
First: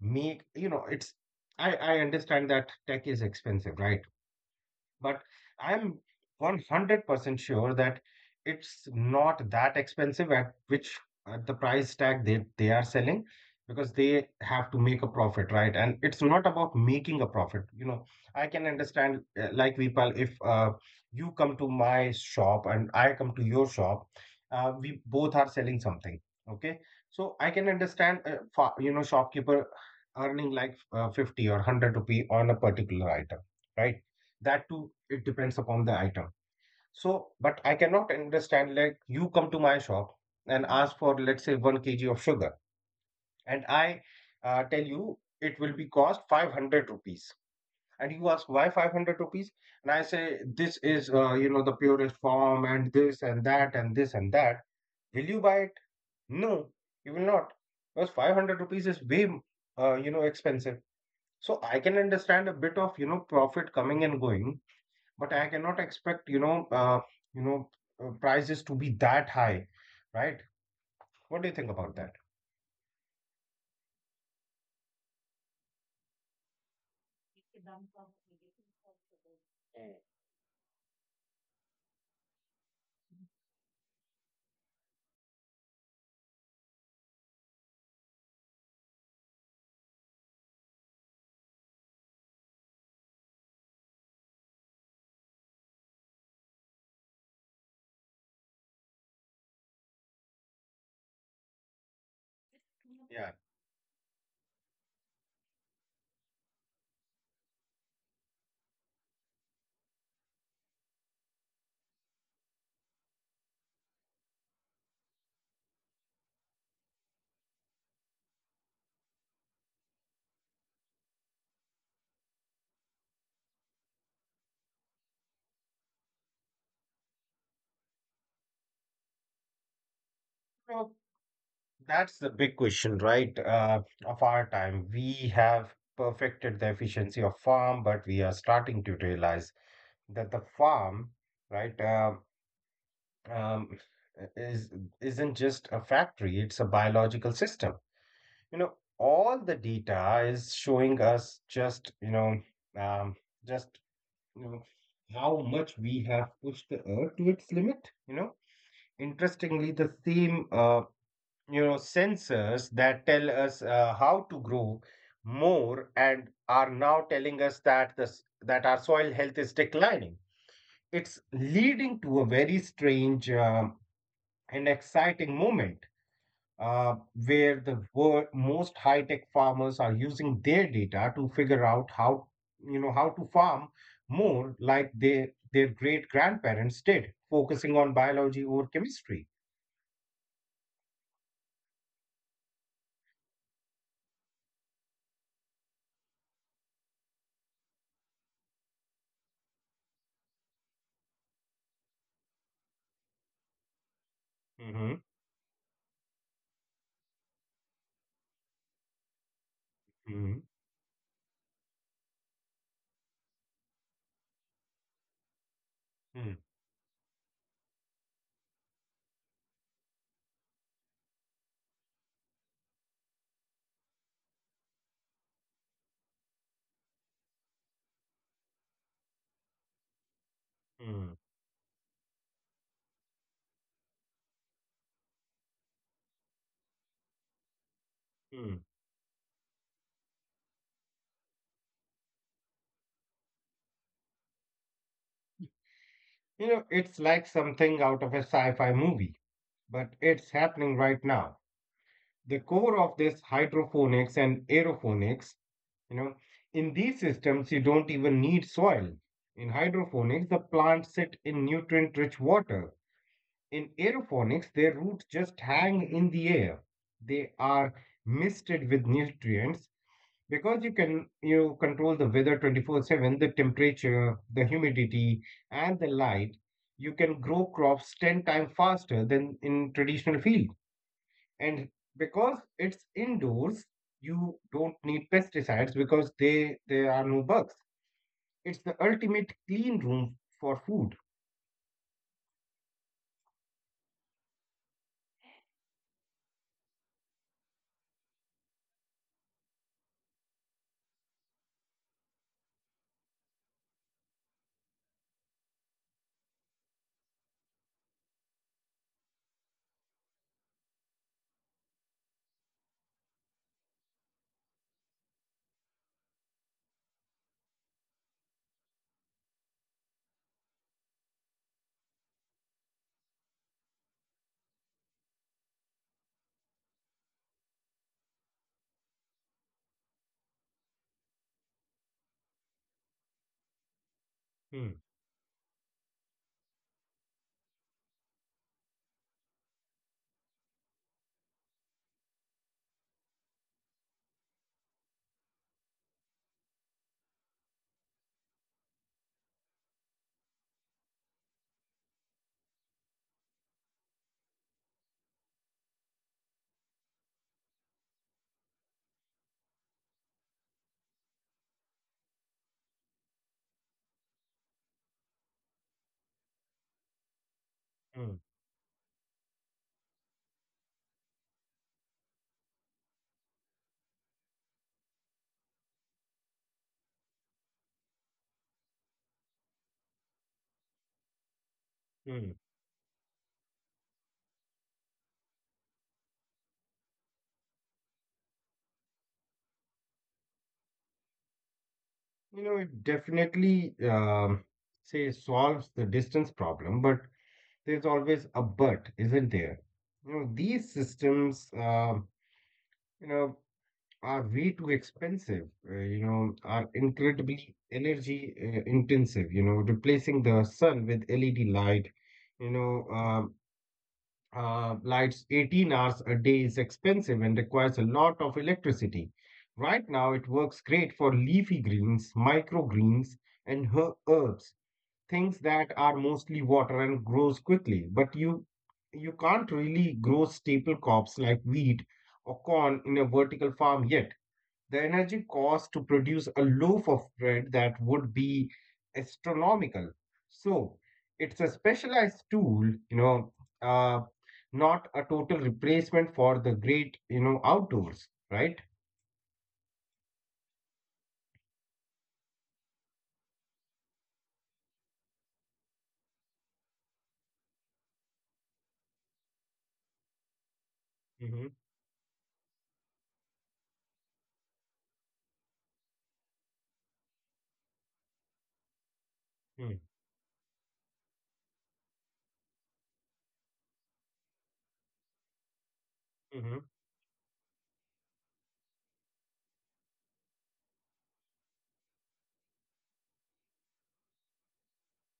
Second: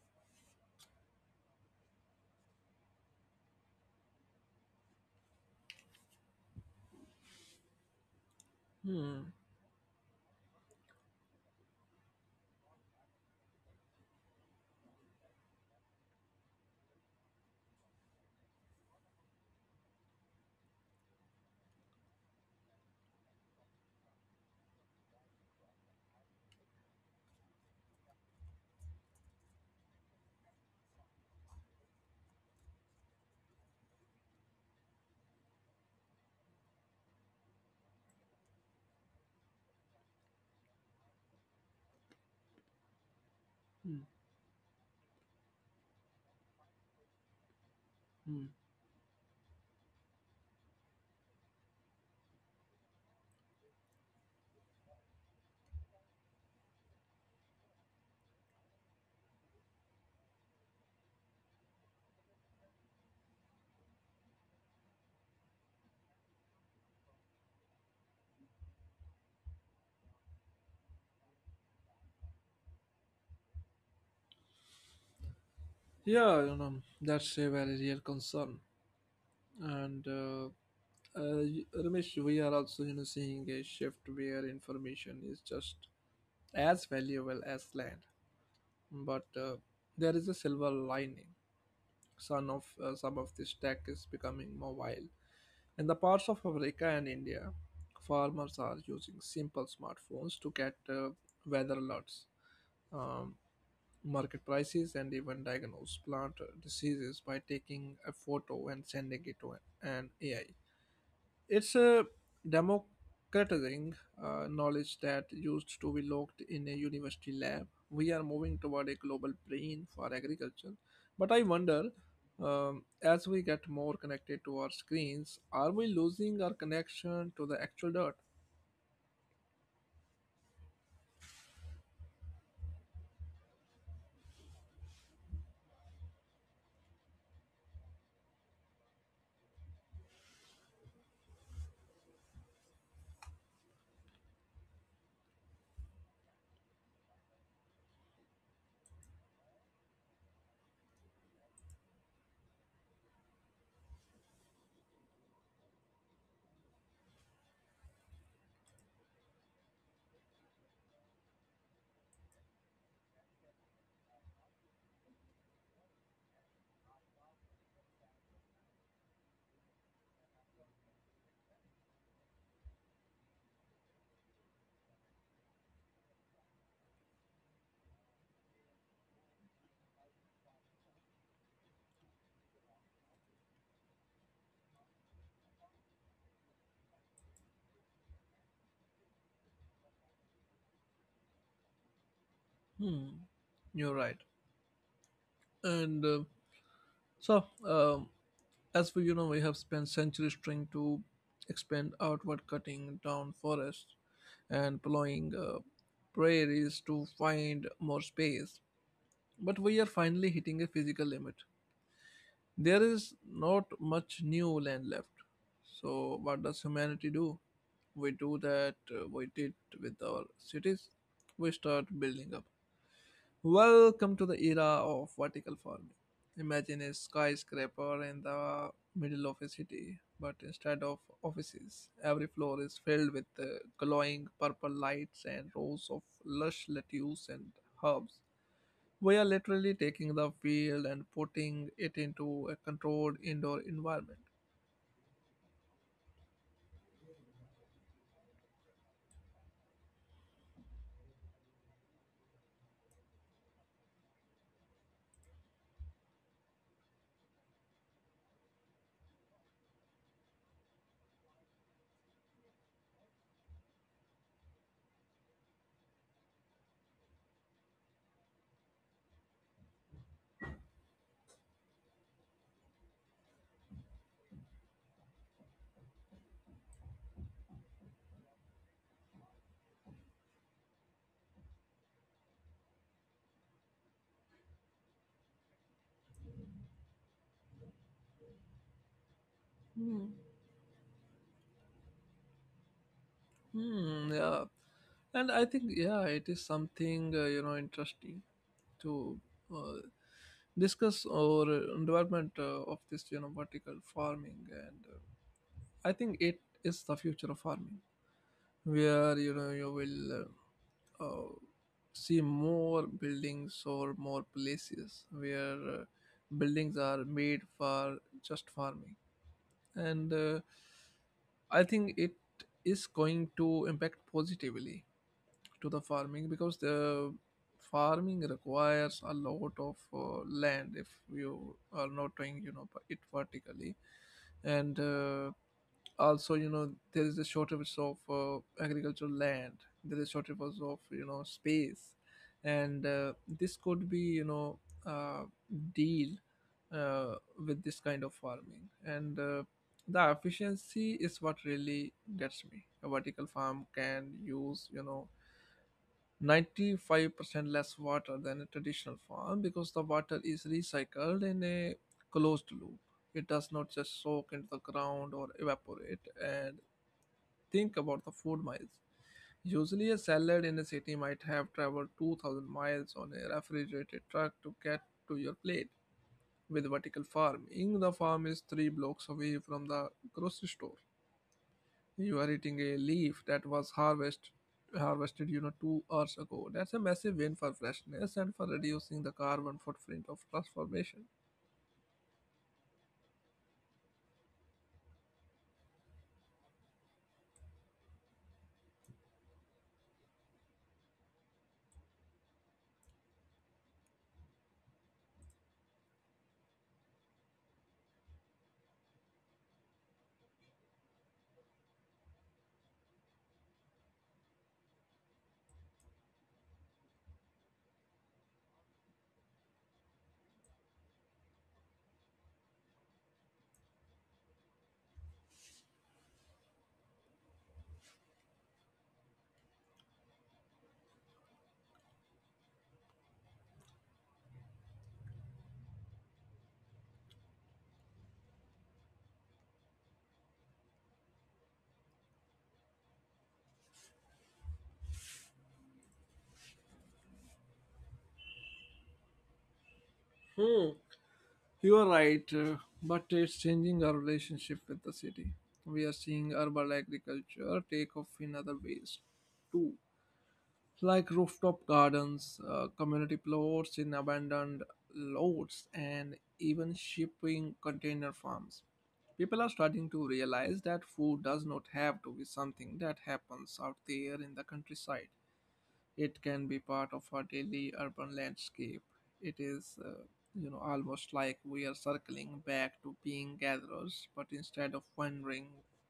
[SPEAKER 2] make, you know, it's, I understand that tech is expensive, right? But I'm 100% sure that it's
[SPEAKER 1] Hmm.
[SPEAKER 2] not that expensive at which at the price tag they are selling, because they have to make a profit, right? And it's not about making a profit. You know, I can understand, like Vipal, if you come to my shop and I come to your shop, we both are selling something. Okay. So I can understand, shopkeeper earning like 50 or 100 rupee on a particular item, right? That too it depends upon the item. So but I cannot understand, like, you come to my shop and ask for, let's say, 1 kg of sugar, and I
[SPEAKER 1] Hmm.
[SPEAKER 2] tell you it will be cost 500 rupees, and you ask
[SPEAKER 1] Hmm.
[SPEAKER 2] why 500 rupees, and I say this is, the purest form, and this and that and this and that. Will you buy it? No, you will not, because 500 rupees is way, expensive. So I can understand a bit of, profit coming and going, but I cannot expect, you know, prices to be that high, right? What do you think about that?
[SPEAKER 1] Yeah, you know, that's a very real concern. And Ramesh, we are also, you know, seeing a shift where information is just as valuable as land. But there is a silver lining. Some of this tech is becoming more wild. In the parts of Africa and India, farmers are using simple smartphones to get weather alerts, um,
[SPEAKER 2] Yeah.
[SPEAKER 1] market prices, and even diagnose plant diseases by taking a photo and sending it to an AI. It's a democratizing knowledge that used to be locked in a university lab. We are moving toward a global brain for agriculture. But I wonder, as we get more connected to our screens, are we losing our connection to the actual dirt?
[SPEAKER 2] So that's the big question, right? Of our time. We have perfected the efficiency of farm, but we are starting to realize that the farm, right, uh, um, is isn't just a factory, it's a biological system. You know, all the data is showing us, um, just you know, how much we have pushed the earth to its limit. You know, interestingly, the same, sensors that tell us how to grow more, and are now telling us that our soil health is declining. It's leading to a very strange, and exciting moment, uh, where most high-tech farmers are using their data to figure out how you know how to farm more like their great grandparents did, focusing on biology or chemistry.
[SPEAKER 1] Hmm, you're right. And so, um, As for, you know, we have spent centuries trying to expand outward, cutting down forests and
[SPEAKER 2] Hmm.
[SPEAKER 1] plowing prairies to find more space. But we are finally
[SPEAKER 2] Hmm.
[SPEAKER 1] hitting a physical limit. There is not much new land left. So, what
[SPEAKER 2] Hmm.
[SPEAKER 1] does humanity do? We do that we did with our cities. We start building up. Welcome to the era of vertical farming. Imagine a skyscraper in the middle of a city, but instead of
[SPEAKER 2] Hmm.
[SPEAKER 1] offices, every floor is filled with glowing purple lights and rows of lush lettuce and herbs.
[SPEAKER 2] Hmm.
[SPEAKER 1] We are literally taking the field and putting it into a controlled indoor environment.
[SPEAKER 2] You know, it's like something out of a sci-fi movie, but it's happening right now. The core of this hydroponics and aeroponics. You know, in these systems, you don't even need soil. In hydroponics, the plants sit in nutrient rich water. In aeroponics, their roots just hang in the air. They are misted with nutrients, because you control the weather 24/7, the temperature, the humidity, and the light. You can grow crops 10 times faster than in traditional field, and because it's indoors, you don't need pesticides, because they there are no bugs. It's the
[SPEAKER 1] Hmm,
[SPEAKER 2] ultimate clean room for food.
[SPEAKER 1] Yeah. And I think, yeah, it is something, you know, interesting to uh, discuss our development of this, you know, vertical farming. And I think it is the future of farming, where you know you will uh, see more buildings or more places where buildings are made for just farming. And I think it is going to impact positively to the farming, because the farming requires a lot of land if you are not doing, you know, it vertically. And
[SPEAKER 2] Hmm.
[SPEAKER 1] also, you know, there is a shortage of agricultural land, there is shortage of, you know, space. And this could be, you know, uh, deal uh, with this kind of farming. And the efficiency is what really gets me. A vertical farm can use, you know, 95% less water than a traditional farm, because the water is recycled in a closed loop. It does not just soak into the ground or evaporate. And think about the food miles.
[SPEAKER 2] Hmm.
[SPEAKER 1] Usually, a salad in a city might have traveled 2,000 miles on a refrigerated truck to get to your plate. With vertical farming, the farm is three blocks away from the grocery store. You are eating a
[SPEAKER 2] Hmm.
[SPEAKER 1] leaf that was harvested, you know, 2 hours ago. That's a massive win for freshness and for reducing the carbon footprint of transformation.
[SPEAKER 2] You know, it definitely say solves the distance problem, but there's always a but, isn't there? You know, these systems, you know are way too expensive, are incredibly energy intensive, you know, replacing the sun with LED light, you know, lights 18 hours a day, is expensive and requires a lot of electricity. Right now, it works great for leafy greens, microgreens, and herbs, things that are mostly water and grows quickly. But you can't really grow staple crops like wheat or corn in a vertical farm yet. The energy cost to produce a loaf of bread, that would be astronomical. So it's a specialized tool, you know, uh, not a total replacement for the great, outdoors, right?
[SPEAKER 1] Hmm. You are right, but it's changing our relationship with the city. We are seeing urban agriculture take off in other ways too, like rooftop
[SPEAKER 2] Hmm.
[SPEAKER 1] gardens, community plots in abandoned lots, and even shipping container farms. People are starting to
[SPEAKER 2] Hmm.
[SPEAKER 1] realize that food does not have to be something that happens out there in the countryside. It can be part of our
[SPEAKER 2] Hmm.
[SPEAKER 1] daily urban landscape. It is, you know, almost like we are circling back to being gatherers, but instead of wandering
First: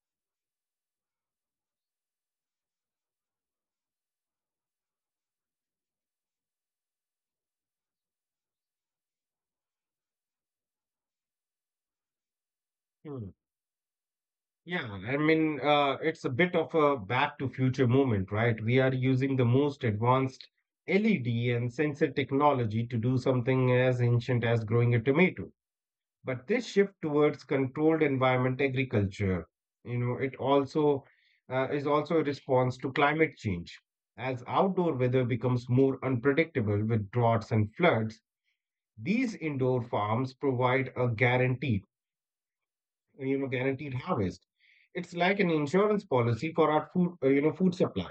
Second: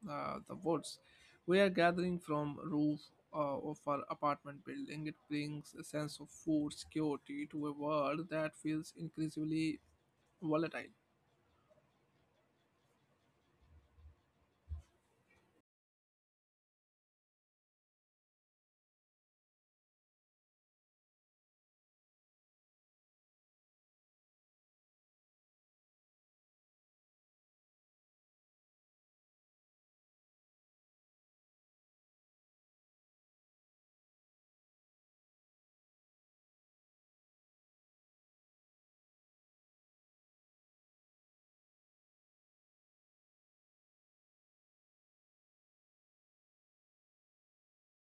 [SPEAKER 1] the woods, we are gathering from roof of our apartment building. It brings a sense of food security to a world that feels increasingly volatile.
[SPEAKER 2] Hmm. Yeah, I mean, it's a bit of a back to future moment, right? We are using the most advanced LED and sensor technology to do something as ancient as growing a tomato. But this shift towards controlled environment agriculture, it also is also a response to climate change. As outdoor weather becomes more unpredictable with droughts and floods, these indoor farms provide a guarantee, guaranteed harvest. It's like an insurance policy for our food you know food supply.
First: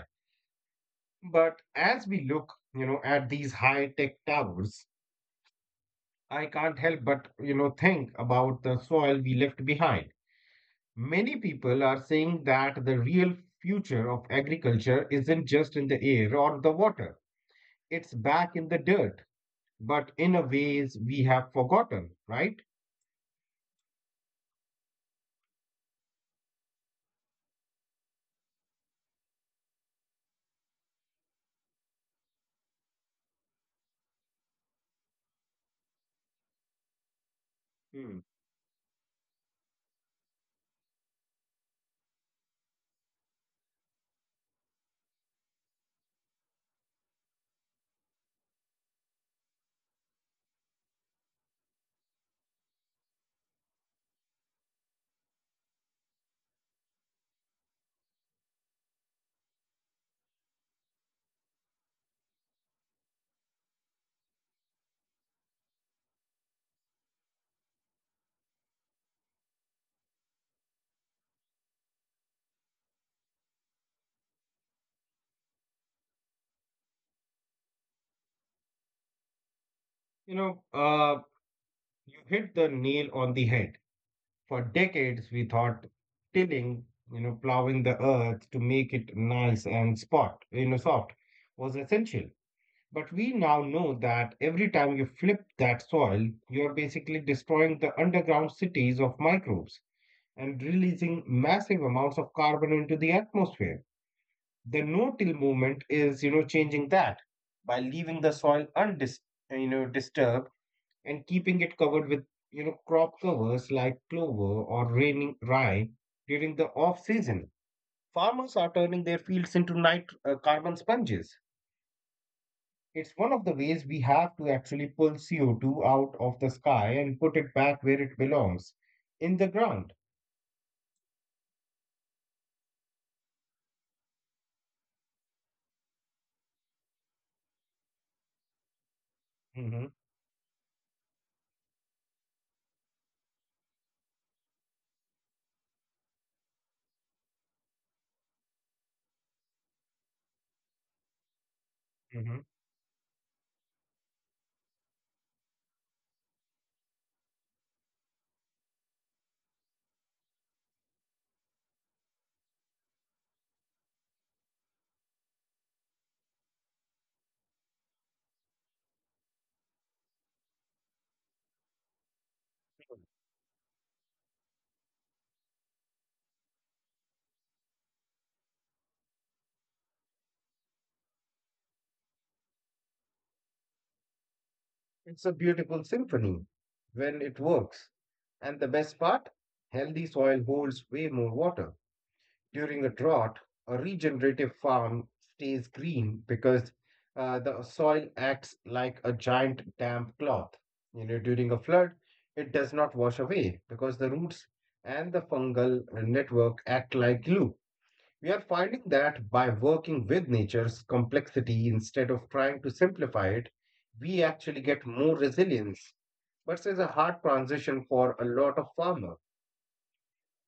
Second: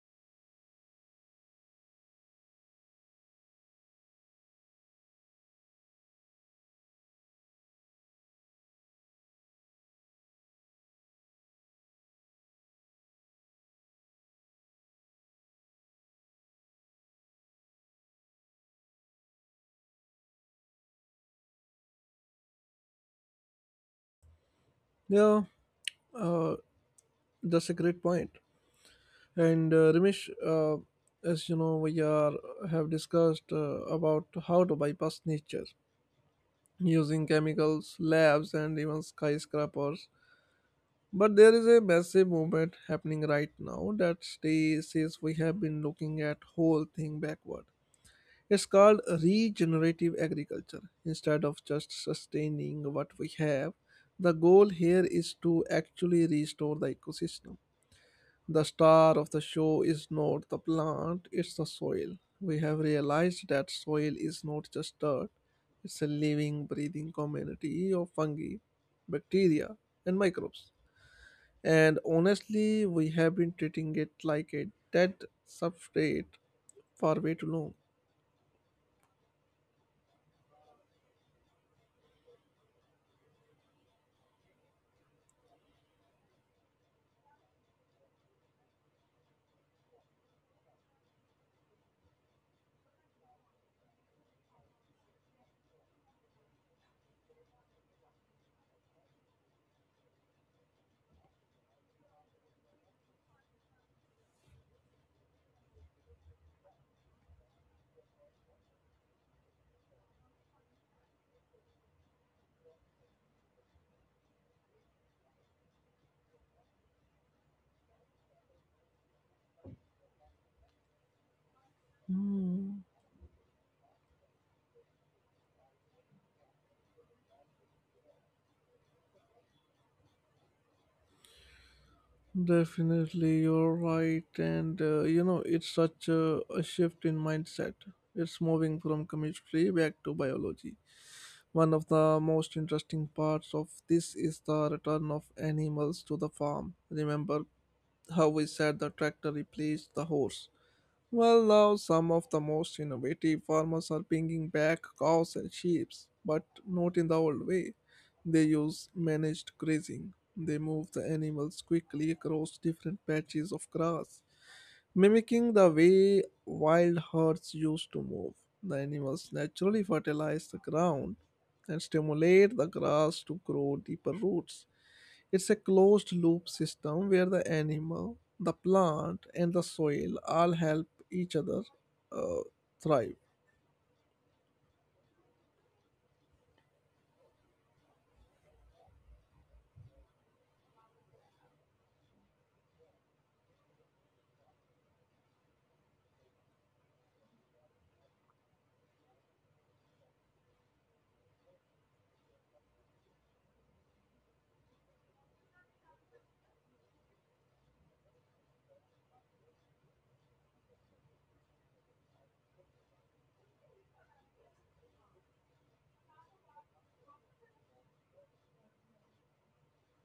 [SPEAKER 2] But as we look, at these high tech towers, I can't help but think about the soil we left behind. Many people are saying that the real future of agriculture isn't just in the air or the water, it's back in the dirt, but in a ways we have forgotten, right?
[SPEAKER 1] Yeah, uh, that's a great point. And Ramesh, as you know, we are have discussed about how to bypass nature using
[SPEAKER 2] Hmm.
[SPEAKER 1] chemicals, labs, and even skyscrapers. But there is a massive movement happening right now that says we have been looking at whole thing backward. It's called regenerative agriculture. Instead of just sustaining what we have, the goal here is to actually restore the ecosystem. The star of the show is not the plant, it's the soil. We have realized that soil is not just dirt, it's a living, breathing community of fungi, bacteria, and microbes. And honestly, we have been treating it like a dead substrate for way too long.
[SPEAKER 2] you know uh, you hit the nail on the head. For decades, we thought tilling, you know, plowing the earth to make it nice and spot, you know, soft, was essential. But we now know that every time you flip that soil, you are basically destroying the underground cities of microbes, and releasing massive amounts of carbon into the atmosphere. The no-till movement is, you know, changing that by leaving the soil disturbed, and keeping it covered with, crop covers like clover or raining rye during the off season. Farmers are turning their fields into carbon sponges. It's
[SPEAKER 1] Hmm.
[SPEAKER 2] one of the ways we have to actually pull CO2 out of the sky and put it back where it belongs, in the ground.
[SPEAKER 1] Definitely, you're right. And you know, it's such a shift in mindset. It's moving from
[SPEAKER 2] Mhm,
[SPEAKER 1] chemistry back to biology. One of the most interesting parts of this is the return of animals to the farm. Remember how we said the tractor replaced the horse. Well, now
[SPEAKER 2] mhm.
[SPEAKER 1] some of the most innovative farmers are bringing back cows and sheep, but not in the old way. They use managed grazing. They move the animals quickly across different patches of grass, mimicking the way wild herds used to move. The animals naturally fertilize the ground and stimulate the grass to grow deeper roots. It's a closed loop system where the animal, the plant, and the soil all help each other uh, thrive.
[SPEAKER 2] It's a beautiful symphony when it works. And the best part, healthy soil holds way more water. During a drought, a regenerative farm stays green because the soil acts like a giant damp cloth. You know, during a flood, it does not wash away, because the roots and the fungal network act like glue. We are finding that by working with nature's complexity instead of trying to simplify it, we actually get more resilience. But it's a hard transition for a lot of farmers.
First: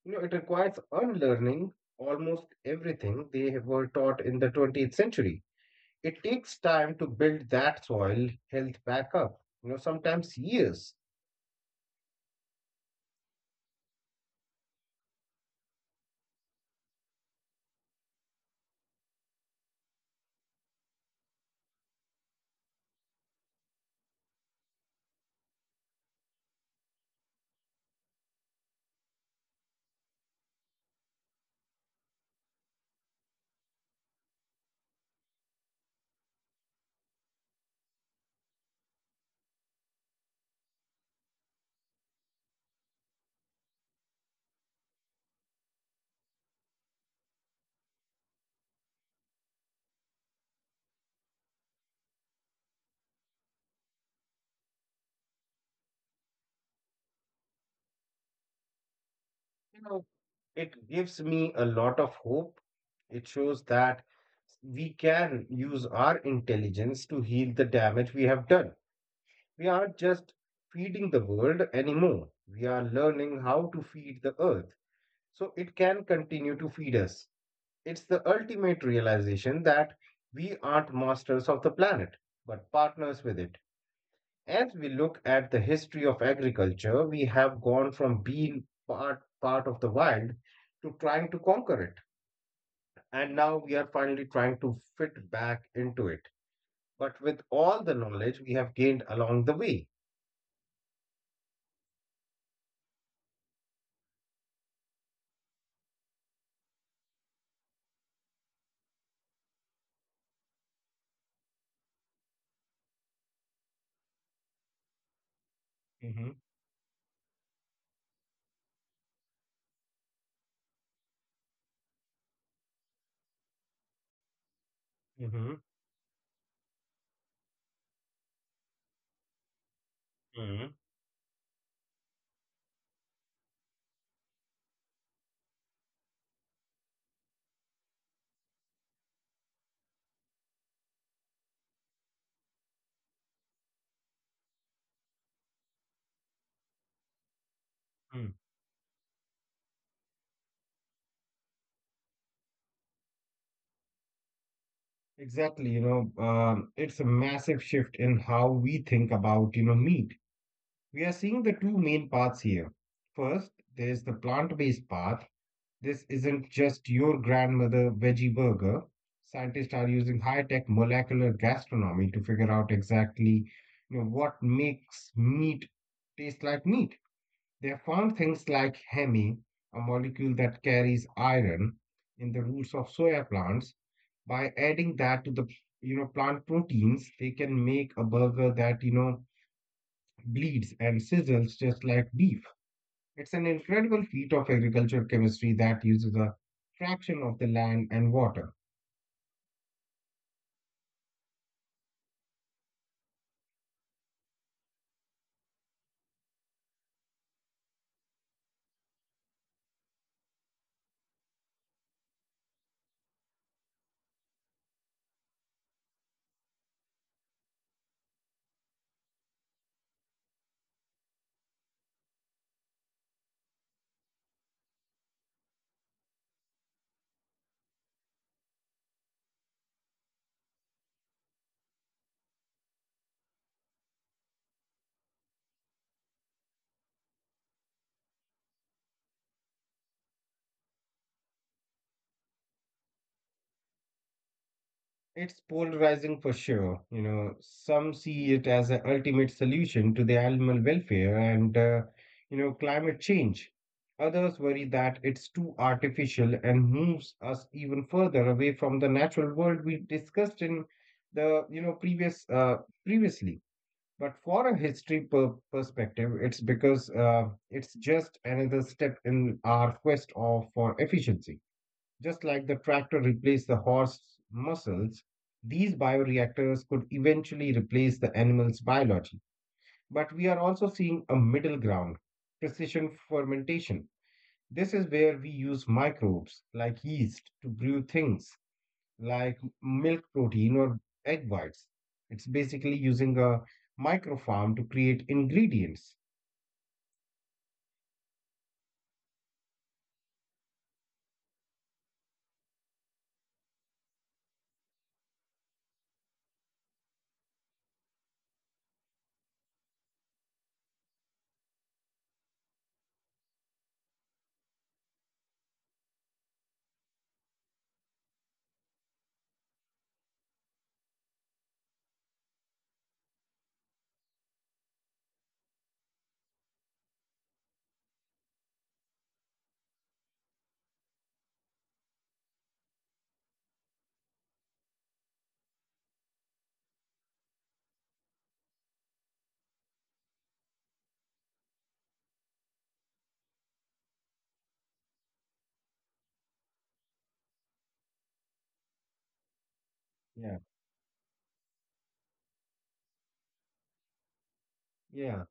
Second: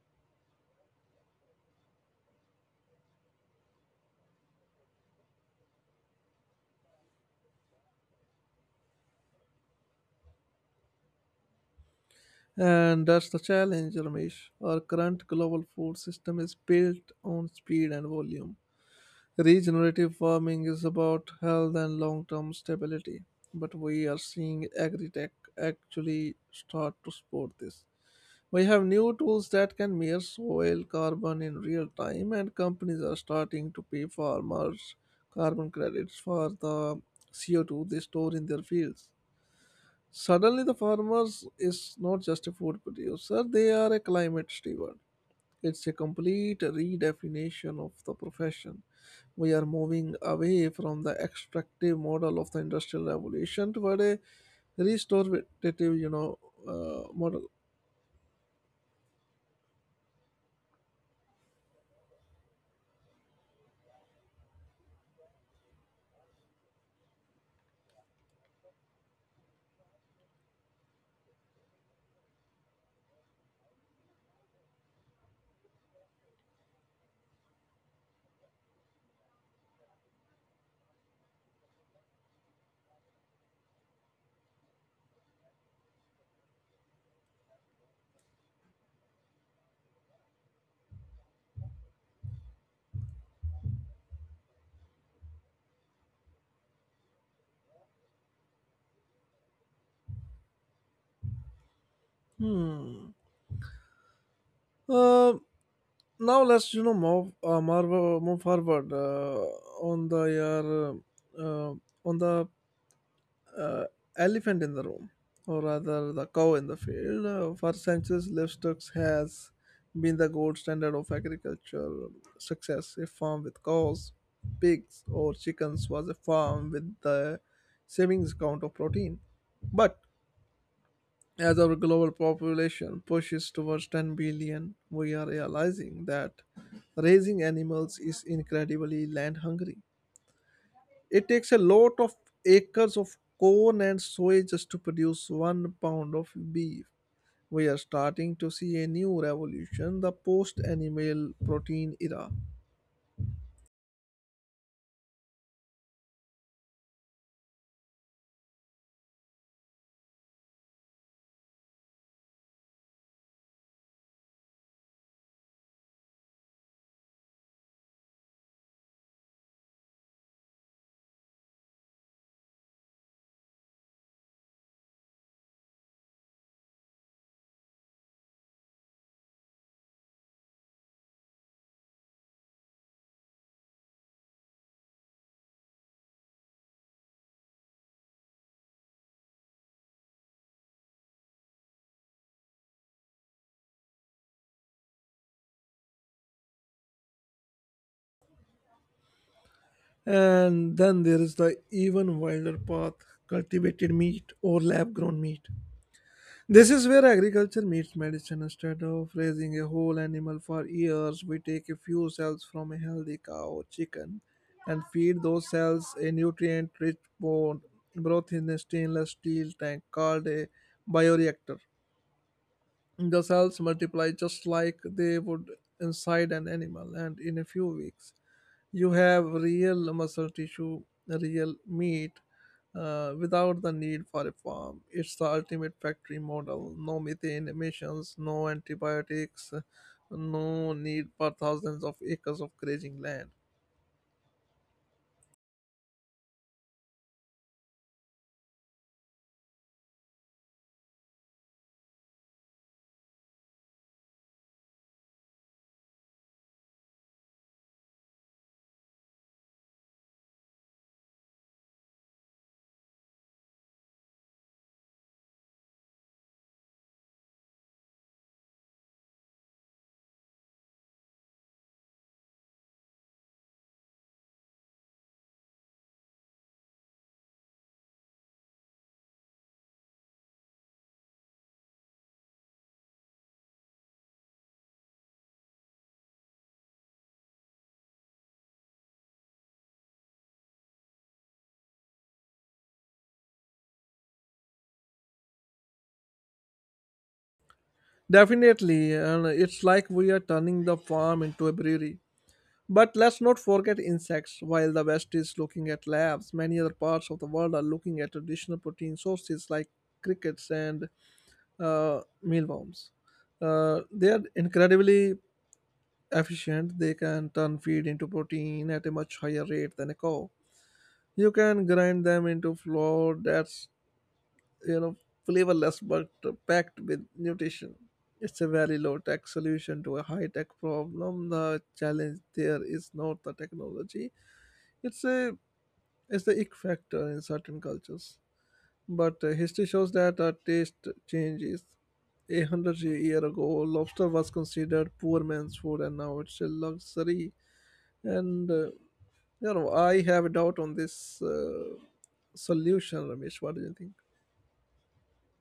[SPEAKER 2] You know, it requires unlearning almost everything they were taught in the 20th century. It takes time to build that soil health back up, you know, sometimes years.
[SPEAKER 1] And that's the challenge, Ramesh. Our current global food system is built on speed and volume. Regenerative farming is about health and long term stability. But we are seeing agri tech actually start to support this. We have new tools that can measure soil carbon in real time, and companies are starting to pay farmers carbon credits for the CO2 they store in their fields. Suddenly, the farmers is not just a food producer, they are a climate steward. It's a complete redefinition of the profession. We are moving away from the extractive model of the industrial revolution toward a restorative, you know, model.
[SPEAKER 2] You know, it gives me a lot of hope. It shows that we can use our intelligence to heal the damage we have done. We aren't just feeding the world anymore, we are learning how to feed the earth, so it can continue to feed us. It's the ultimate realization that we aren't masters of the planet, but partners with it. As we look at the history of agriculture, we have gone from being part of the wild to trying to conquer it. And now we are finally trying to fit back into it, but with all the knowledge we have gained along the way.
[SPEAKER 1] Hmm. Um, Now let's, you know, move forward, on the uh, uh, on the uh, elephant in the room, or rather
[SPEAKER 2] Hmm.
[SPEAKER 1] the cow in the field. For centuries livestock has been the gold standard of agriculture success. A farm with cows, pigs or
[SPEAKER 2] Hmm.
[SPEAKER 1] chickens was a farm with the savings count of protein. But
[SPEAKER 2] Hmm.
[SPEAKER 1] as our global population pushes towards 10 billion, we are realizing that raising animals is incredibly land hungry. It takes a lot of acres of corn and soy just to produce 1 pound of beef. We are starting to see a new revolution, the post animal protein era.
[SPEAKER 2] Exactly, you know, it's a massive shift in how we think about, meat. We are seeing the two main paths here. First, there's the plant-based path. This isn't just your grandmother veggie burger. Scientists are using high-tech molecular gastronomy to figure out exactly, what makes meat taste like meat. They have found things like hemi, a molecule that carries iron in the roots of soya plants. By adding that to the, plant proteins, they can make a burger that, bleeds and sizzles just like beef. It's an incredible feat of agricultural chemistry that uses a fraction of the land and water.
[SPEAKER 1] And then there is the even wilder path, cultivated meat or lab grown meat. This is where agriculture meets medicine. Instead of raising a whole animal for years, we take a few cells from a healthy cow or chicken and feed those cells a nutrient rich bone broth in a stainless steel tank called a bioreactor. The cells multiply just like they would inside an animal, and in a few weeks, you have real muscle tissue, real meat, without the need for a farm. It's the ultimate factory model. No methane emissions, no antibiotics, no need for thousands of acres of grazing land.
[SPEAKER 2] It's polarizing for sure. You know, some see it as an ultimate solution to the animal welfare and, climate change. Others worry that it's too artificial and moves us even further away from the natural world we discussed in the, previously. But for a history per perspective, it's because it's just another step in our quest of for efficiency. Just like the tractor replaced the horse muscles, these bioreactors could eventually replace the animal's biology. But we are also seeing a middle ground, precision fermentation. This is where we use microbes like yeast to brew things like milk protein or egg whites. It's basically using a microfarm to create ingredients.
[SPEAKER 1] Definitely, and it's like we are turning the farm into a brewery. But let's not forget insects. While the West is looking at labs, many other parts of the world are looking at traditional protein sources like crickets and mealworms. They are incredibly efficient. They can turn feed into protein at a much higher rate than a cow. You can grind them into flour. That's you know flavorless but packed with nutrition. It's a very low tech solution to a high tech problem. The challenge there is not the technology. It's a it's the ick factor in certain cultures. But history shows that our taste changes. A hundred year ago, lobster was considered poor man's food, and now it's a luxury. And I have a
[SPEAKER 2] Yeah.
[SPEAKER 1] doubt on this solution, Ramesh. What do you think?
[SPEAKER 2] Yeah,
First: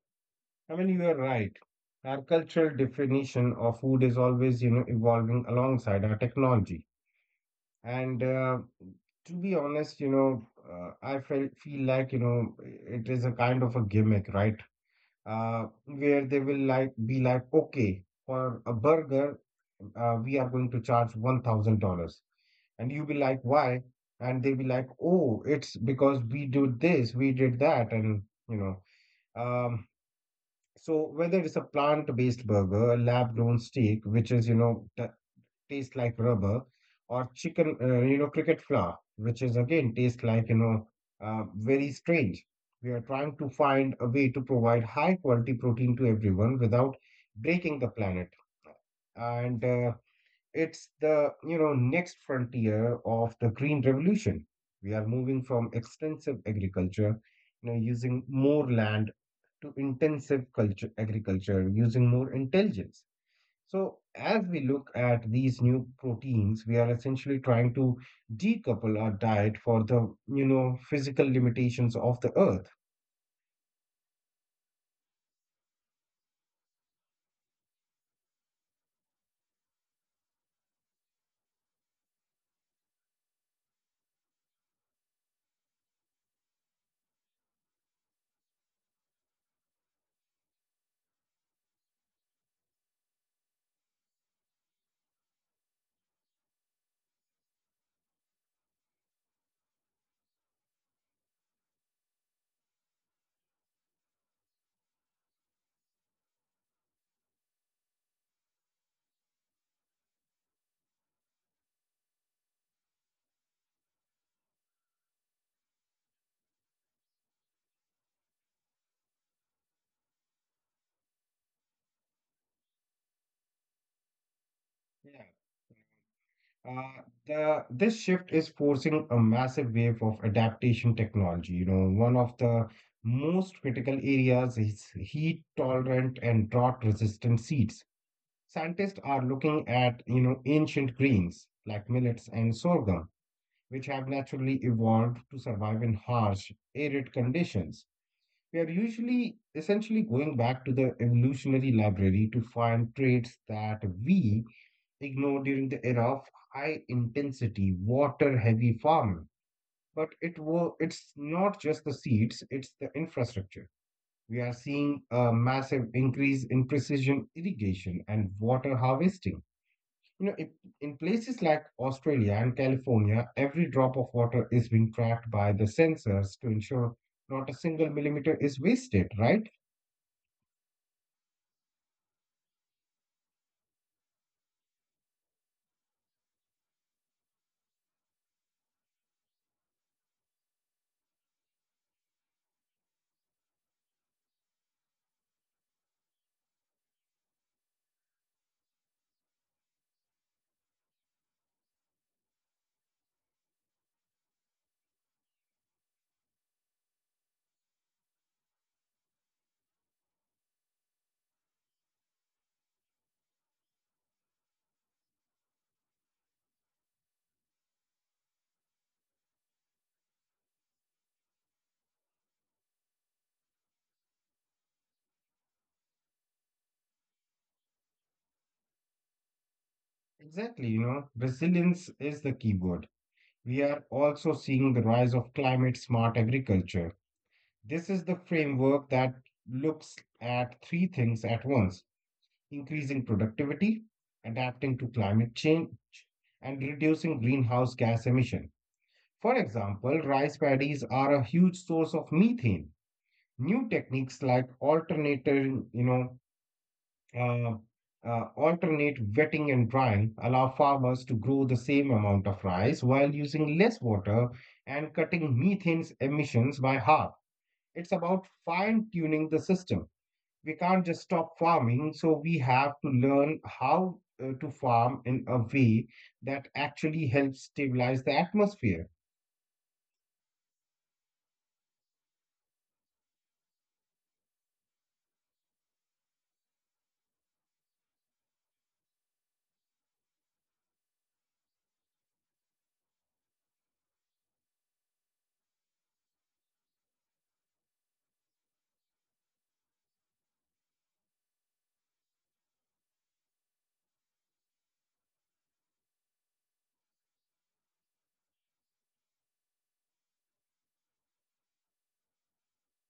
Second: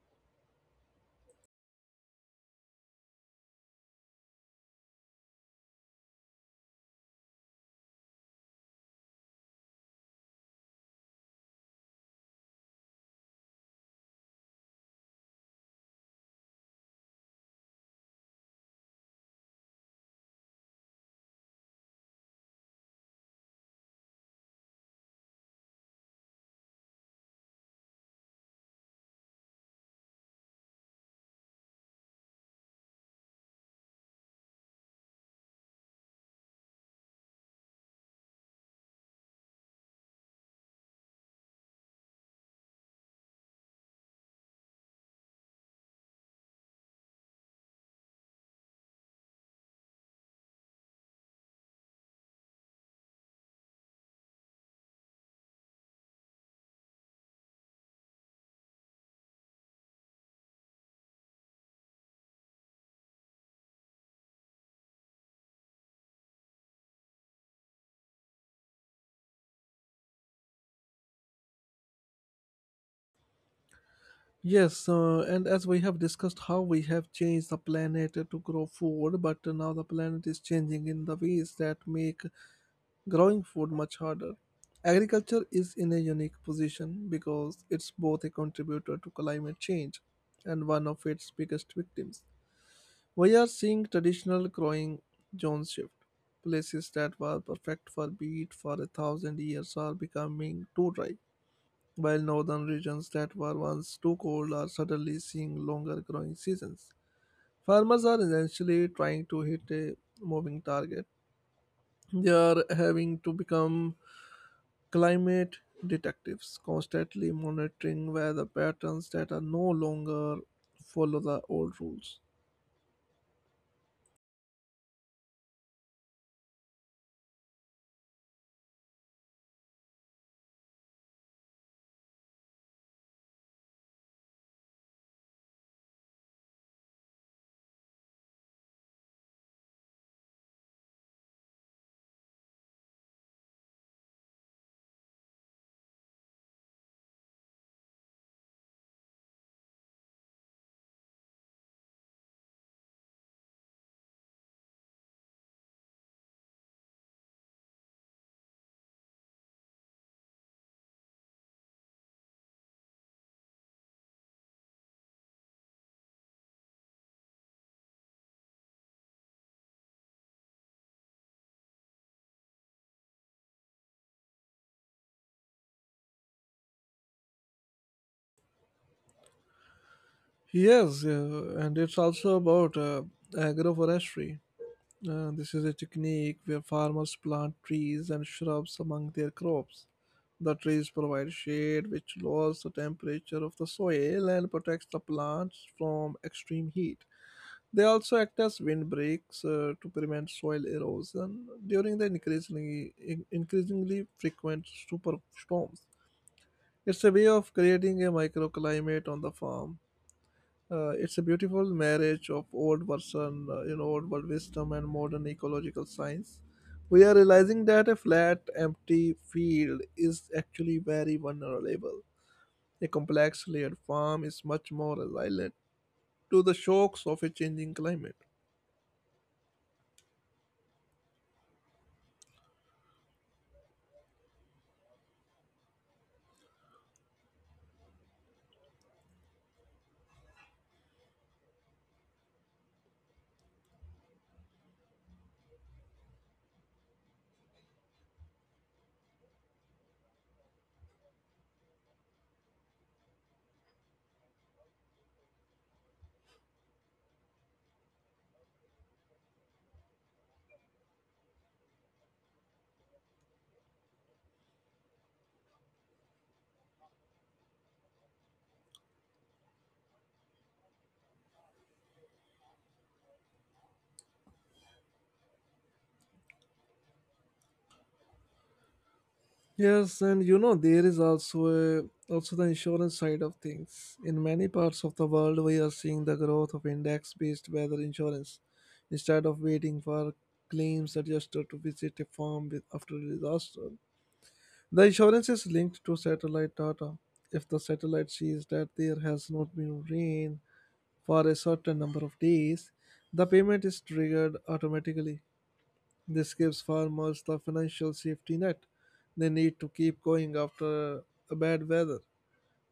[SPEAKER 2] I mean, you are right. Our cultural definition of food is always, you know, evolving alongside our technology. And To be honest, you know, I feel like, you know, it is a kind of a gimmick, right? Where they will like be like, okay, for a burger, we are going to charge $1,000. And you'll be like, why? And they'll be like, oh, it's because we did this, we did that, and you know. Um, so whether it's a plant-based burger, a lab-grown steak, which is, you know, t tastes like rubber, or chicken, you know, cricket flour, which is again tastes like, you know, very strange. We are trying to find a way to provide high-quality protein to everyone without breaking the planet. And It's the, you know, next frontier of the green revolution. We are moving from extensive agriculture, you know, using more land to intensive culture agriculture, using more intelligence. So as we look at these new proteins, we are essentially trying to decouple our diet for the, you know, physical limitations of the earth.
[SPEAKER 1] Yes, and as we have discussed how we have changed the planet to grow food, but now the planet is changing in the ways that make growing food much harder. Agriculture is in a unique position because it's both a contributor to climate change and one of its biggest victims. We are seeing traditional growing zones shift. Places that were perfect for wheat for a thousand years are becoming too dry while northern regions that were once too cold are suddenly seeing longer growing seasons. Farmers are essentially trying to hit a moving target. They are having to become climate detectives, constantly monitoring weather patterns that are no longer follow the old rules.
[SPEAKER 2] Uh, this shift is forcing a massive wave of adaptation technology. You know, one of the most critical areas is heat tolerant and drought resistant seeds. Scientists are looking at, you know, ancient grains like millets and sorghum, which have naturally evolved to survive in harsh, arid conditions. We are usually essentially going back to the evolutionary library to find traits that we ignored during the era of high intensity water heavy farming, but it's not just the seeds, it's the infrastructure. We are seeing a massive increase in precision irrigation and water harvesting. You know if, In places like Australia and California, every drop of water is being tracked by the sensors to ensure not a single millimeter is wasted, right?
[SPEAKER 1] Yes, yeah, and it's also about agroforestry. This is a technique where farmers plant trees and shrubs among their crops. The trees provide shade, which lowers the temperature of the soil and protects the plants from extreme heat. They also act as windbreaks to prevent soil erosion during the increasingly frequent superstorms. It's a way of creating a microclimate on the farm. It's a beautiful marriage of old version, old world wisdom and modern ecological science. We are realizing that a flat, empty field is actually very vulnerable. A complex layered farm is much more resilient to the shocks of a changing climate.
[SPEAKER 2] Exactly, you know, resilience is the key word. We are also seeing the rise of climate smart agriculture. This is the framework that looks at three things at once: increasing productivity, adapting to climate change, and reducing greenhouse gas emission. For example, rice paddies are a huge source of methane. New techniques like uh, alternate wetting and drying allow farmers to grow the same amount of rice while using less water and cutting methane's emissions by half. It's about fine tuning the system. We can't just stop farming, so we have to learn how to farm in a way that actually helps stabilize the atmosphere.
[SPEAKER 1] Yes, and you know there is also a, also the insurance side of things. In many parts of the world, we are seeing the growth of index-based weather insurance instead of waiting for claims adjuster to visit a farm with, after a disaster. The insurance is linked to satellite data. If the satellite sees that there has not been rain for a certain number of days, the payment is triggered automatically. This gives farmers the financial safety net they need to keep going after a bad weather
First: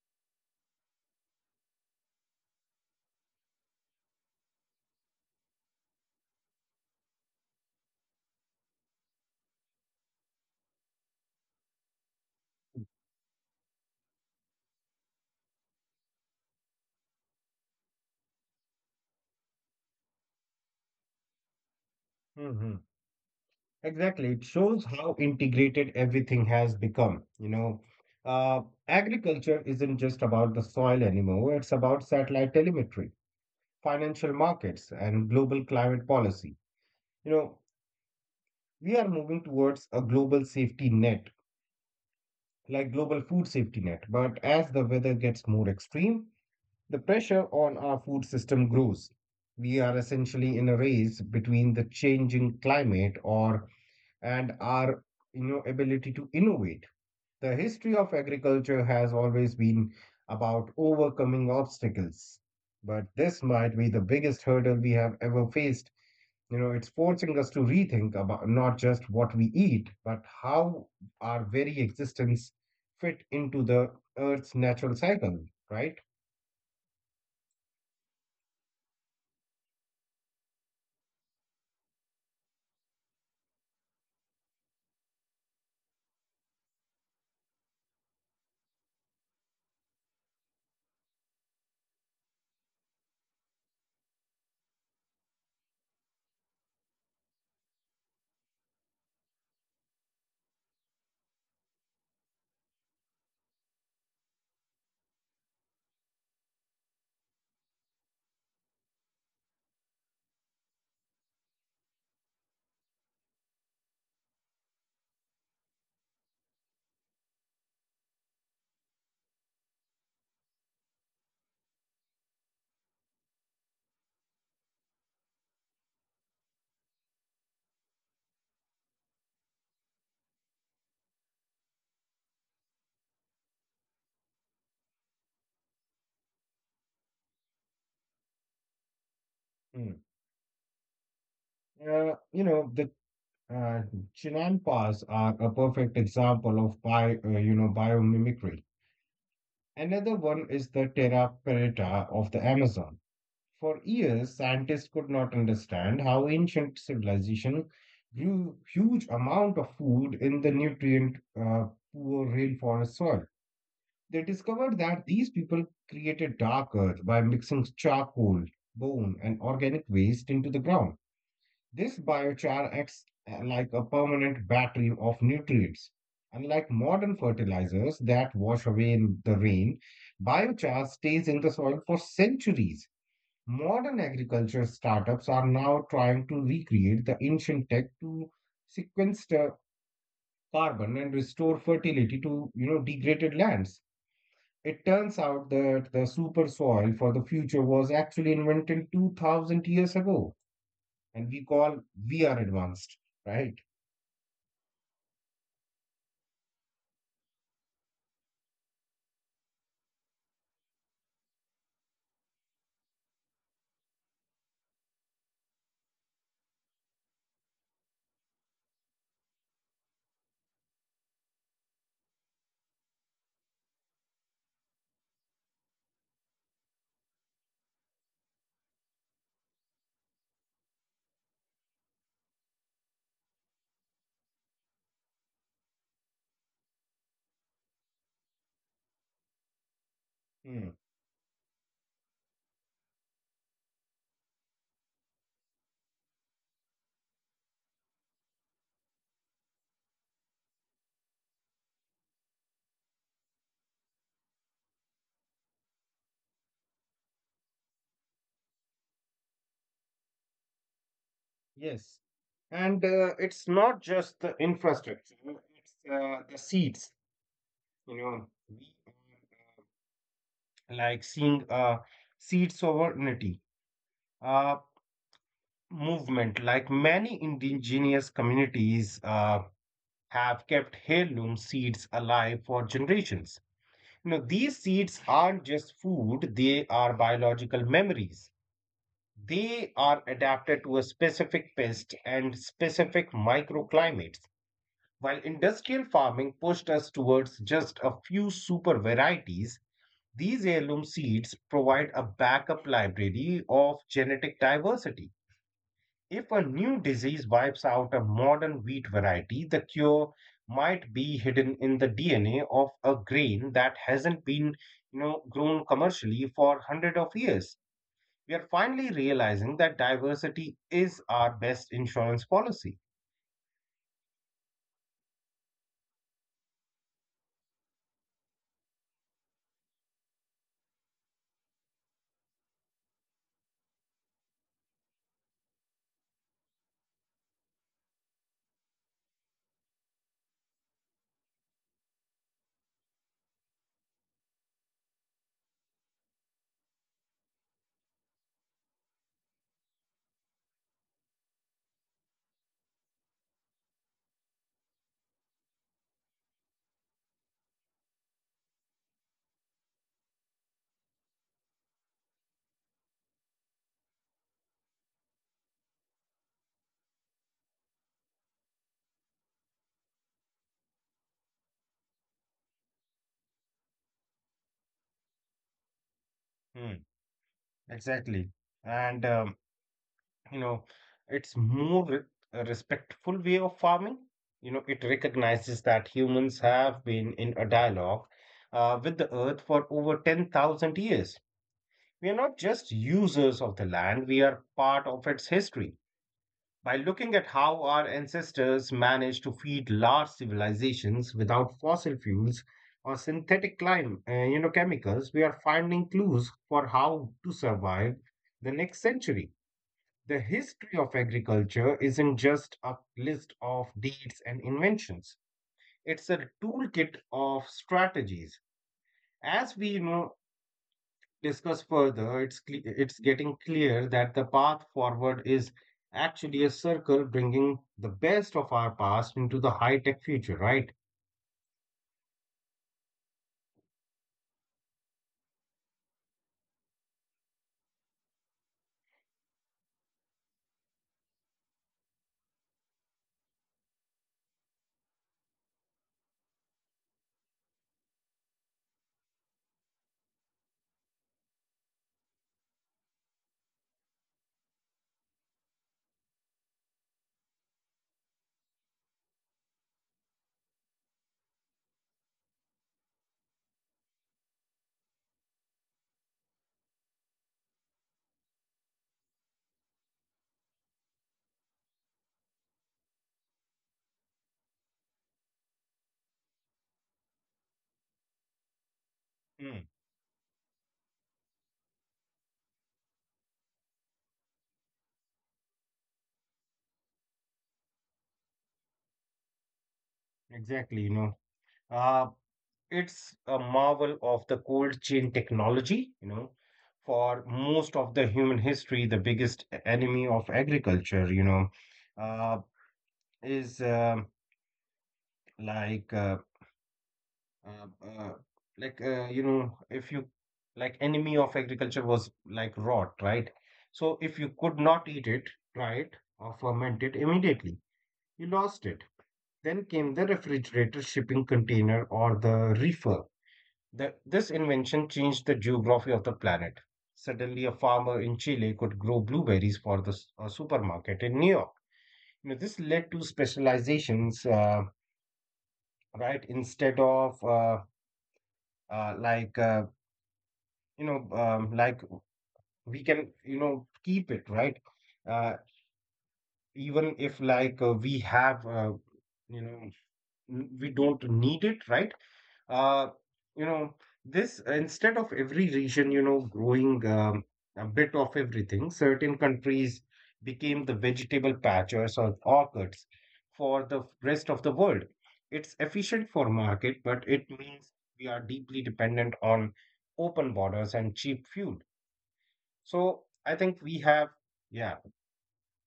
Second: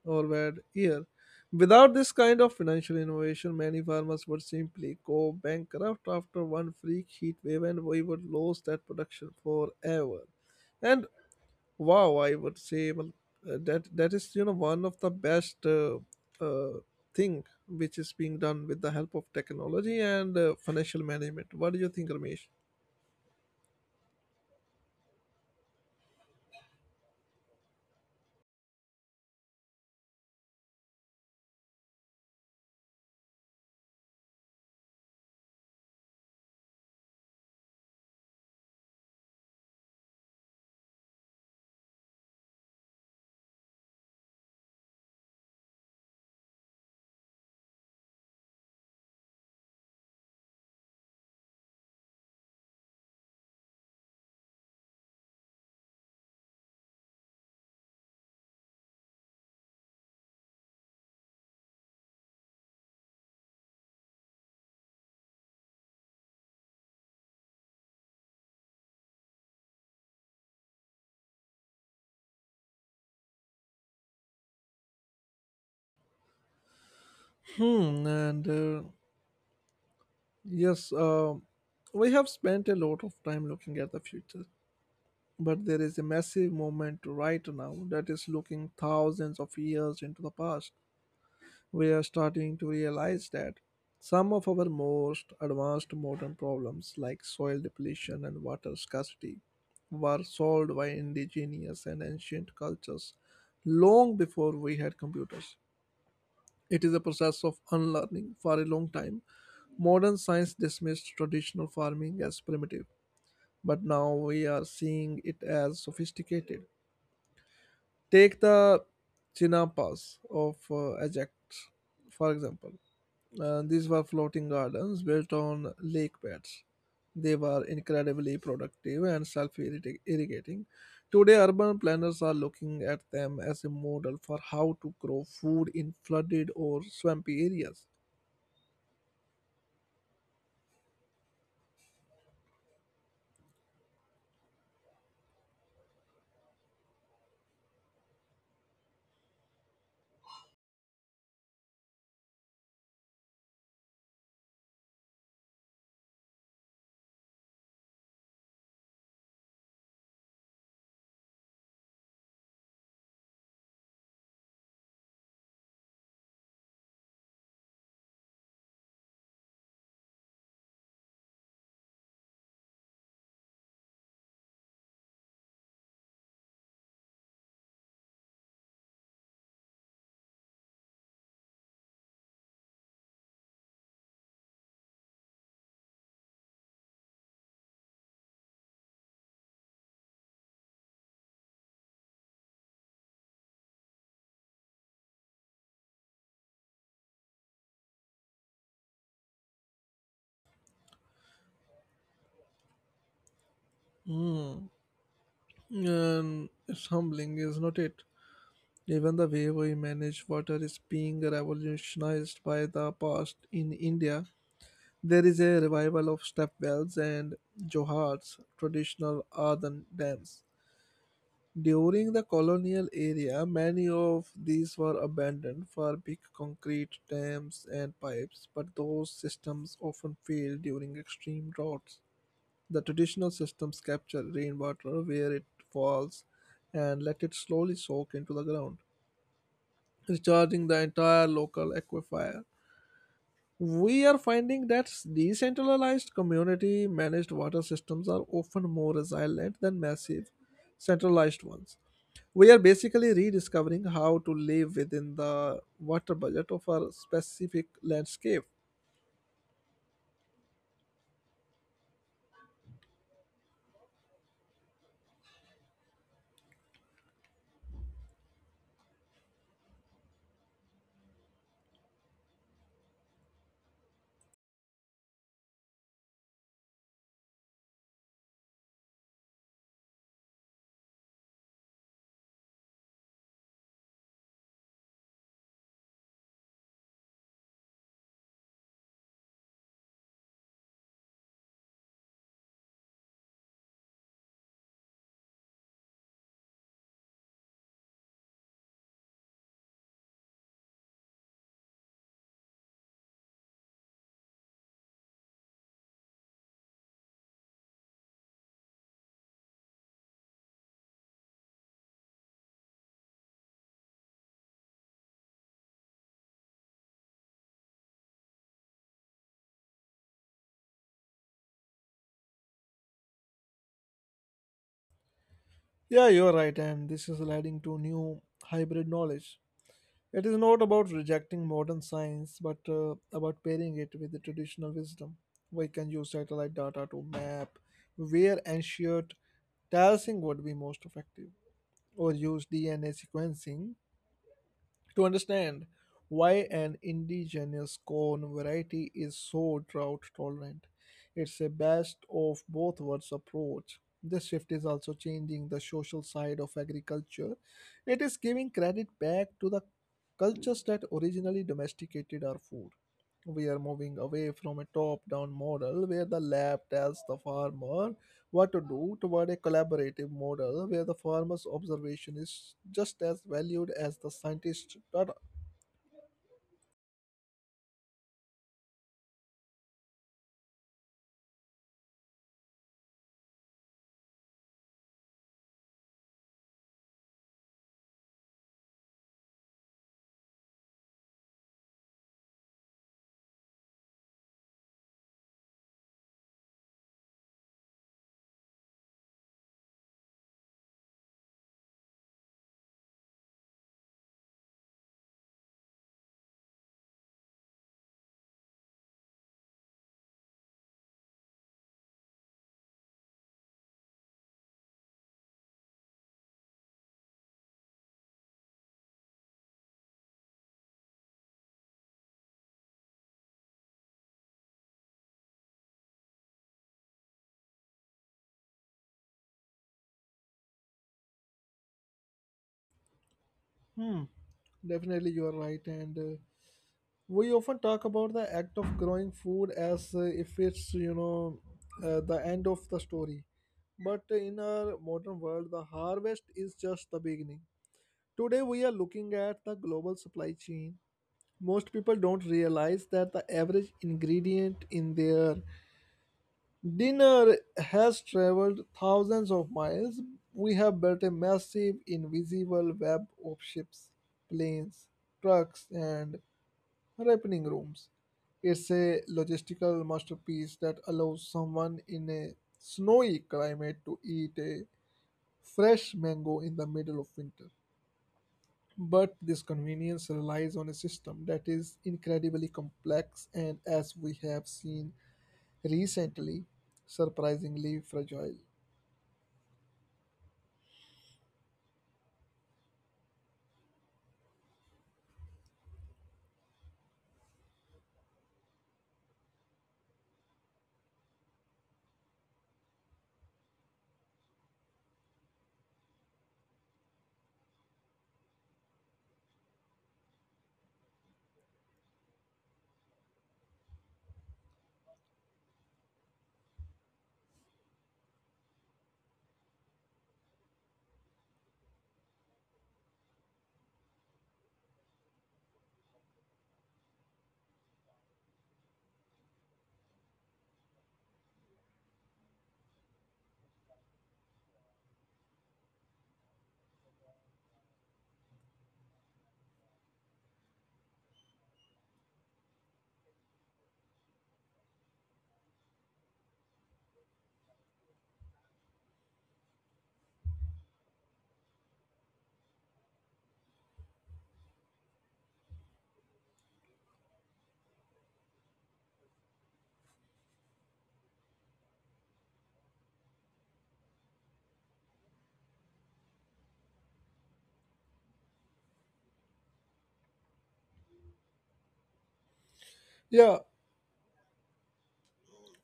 [SPEAKER 1] or bad year. Without this kind of financial innovation, many farmers would simply go bankrupt after one freak heat wave and we would lose that production forever. And wow, I would say well, that is you know one of the best uh, thing which is being done with the help of technology and financial management. What do you think, Ramesh?
[SPEAKER 2] Hmm. Exactly. It shows how integrated everything has become. You know, uh, agriculture isn't just about the soil anymore, it's about satellite telemetry, financial markets, and global climate policy. You know, we are moving towards a global safety net, like global food safety net. But as the weather gets more extreme, the pressure on our food system grows. We are essentially in a race between the changing climate or and our, you know, ability to innovate. The history of agriculture has always been about overcoming obstacles, but this might be the biggest hurdle we have ever faced. You know, it's forcing us to rethink about not just what we eat, but how our very existence fit into the earth's natural cycle, right?
[SPEAKER 1] Hmm, and uh, yes, we have spent a lot of time looking at the future, but there is a massive movement right now that is looking thousands of years into the past. We are starting to realize that some of our most advanced modern problems, like soil depletion and water scarcity, were solved by indigenous and ancient cultures long before we had computers. It is a process of unlearning for a long time. Modern science dismissed traditional farming as primitive, but now we are seeing it as sophisticated. Take the Chinapas of Ajax, for example. These were floating gardens built on lake beds. They were incredibly productive and self irrigating. Today, urban planners are looking at them as a model for how to grow food in flooded or swampy areas.
[SPEAKER 2] Hmm. You know the uh, Chinampas are a perfect example of you know, biomimicry. Another one is the terra preta of the Amazon. For years, scientists could not understand how ancient civilization grew huge amount of food in the nutrient poor rainforest soil. They discovered that these people created dark earth by mixing charcoal, bone, and organic waste into the ground. This biochar acts like a permanent battery of nutrients. Unlike modern fertilizers that wash away in the rain, biochar stays in the soil for centuries. Modern agriculture startups are now trying to recreate the ancient tech to sequester carbon and restore fertility to, you know, degraded lands. It turns out that the super soil for the future was actually invented 2000 years ago, and we are advanced, right?
[SPEAKER 1] Hmm. And it's humbling, is not it? Even the way we manage water is being revolutionized by the past in India. There is a revival of step wells and johars, traditional earthen dams. During the colonial era, many of these were abandoned for big concrete dams and pipes, but those systems often failed during extreme droughts. The traditional systems capture rainwater where it falls and let it slowly soak into the ground,
[SPEAKER 2] Hmm.
[SPEAKER 1] recharging the entire local aquifer. We are finding that decentralized community managed water systems are often more resilient than massive centralized ones. We are basically rediscovering how to live within the water budget of our specific landscape.
[SPEAKER 2] Yes. And It's not just the infrastructure, it's the seeds. You know, we are like seeing seeds sovereignty. Uh, Movement, like many indigenous communities, have kept heirloom seeds alive for generations. You know, these seeds aren't just food, they are biological memories. They are adapted to a specific pest and specific microclimates. While industrial farming pushed us towards just a few super varieties, these heirloom seeds provide a backup library of genetic diversity. If a new disease wipes out a modern wheat variety, the cure might be hidden in the DNA of a grain that hasn't been, you know, grown commercially for hundreds of years. We are finally realizing that diversity is our best insurance policy.
[SPEAKER 1] Yeah, you're right, and this is leading to new hybrid knowledge. It is not about rejecting modern science, but about pairing it with the traditional wisdom. We can use satellite data to map where ancient terracing would be most effective, or use DNA sequencing to understand why an indigenous corn variety is so drought tolerant. It's a best of both worlds approach. This shift is also changing the social side of agriculture. It is giving credit back to the cultures that originally domesticated our food. We are moving away from a top down model where the lab tells the farmer what to do toward a collaborative model where the farmer's observation is just as valued as the scientist's data.
[SPEAKER 2] Hmm, exactly. And You know, it's more re- a respectful way of farming. You know, it recognizes that humans have been in a dialogue with the earth for over 10,000 years. We are not just users of the land, we are part of its history. By looking at how our ancestors managed to feed large civilizations without fossil fuels or synthetic you know, chemicals, we are finding clues for how to survive the next century. The history of agriculture isn't just a list of deeds and inventions. It's a toolkit of strategies. As we know, discuss further, it's getting clear that the path forward is actually a circle, bringing the best of our past into the high-tech future, right?
[SPEAKER 1] Hmm, definitely you are right. And we often talk about the act of growing food as if it's, the end of the story. But in our modern world, the harvest is just the beginning. Today, we are looking at the global supply chain. Most people don't realize that the average ingredient in their dinner has traveled thousands of miles. We have built a massive, invisible web of ships, planes, trucks, and ripening rooms. It's a logistical masterpiece that allows someone in a snowy climate to eat a fresh mango in the middle of winter. But this
[SPEAKER 2] Hmm.
[SPEAKER 1] convenience relies on a system that is incredibly complex and, as we have seen recently, surprisingly fragile.
[SPEAKER 2] Exactly, you know. Uh, it's a marvel of the cold chain technology, you know. For most of the human history, the enemy of agriculture, you know, uh, is like uh, uh, uh, like you know if you like enemy of agriculture was like rot right so if you could not eat it dry it or ferment it immediately, you lost it. Then came the refrigerator shipping container, or the reefer. This invention changed the geography of the planet. Suddenly a farmer in Chile could grow blueberries for the a supermarket in New York. You know, this led to specializations, right? Instead of like you know, like We can, you know, keep it, right? Uh, even if like we have, you know, n- We don't need it, right? Uh, you know, this instead of every region, you know, growing a bit of everything, certain countries became the vegetable patches or orchards for the rest of the world. It's efficient for market, but it means we are deeply dependent on open borders and cheap fuel. So I
[SPEAKER 1] Yeah,
[SPEAKER 2] think we have, yeah,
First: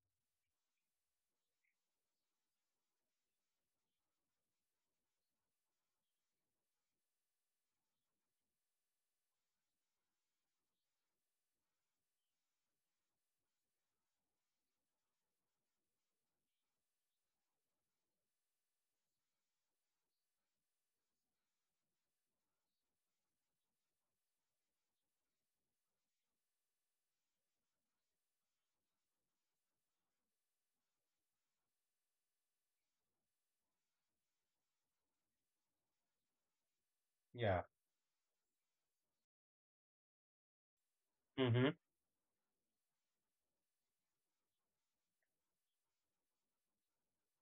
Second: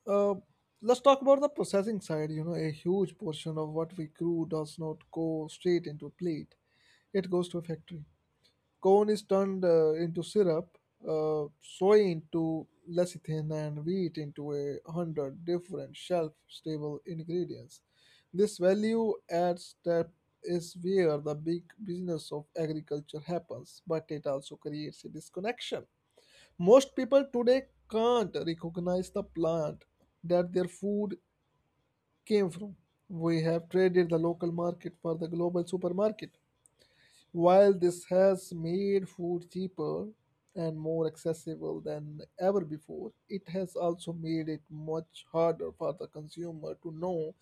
[SPEAKER 1] uh, let's talk about the processing side. You know, a huge portion of what we grew does not go straight into a plate, it goes to a factory. Corn is turned into syrup, soy into lecithin, and wheat into a hundred different shelf-stable ingredients. This value add step is where the big business of agriculture happens, but it also creates a disconnection. Most people today can't recognize the plant that their food came from. We have traded the local market for the global supermarket.
[SPEAKER 2] yeah,
[SPEAKER 1] While this has made food cheaper and more
[SPEAKER 2] hmm,
[SPEAKER 1] accessible than ever before, it has also made it much harder for the consumer to know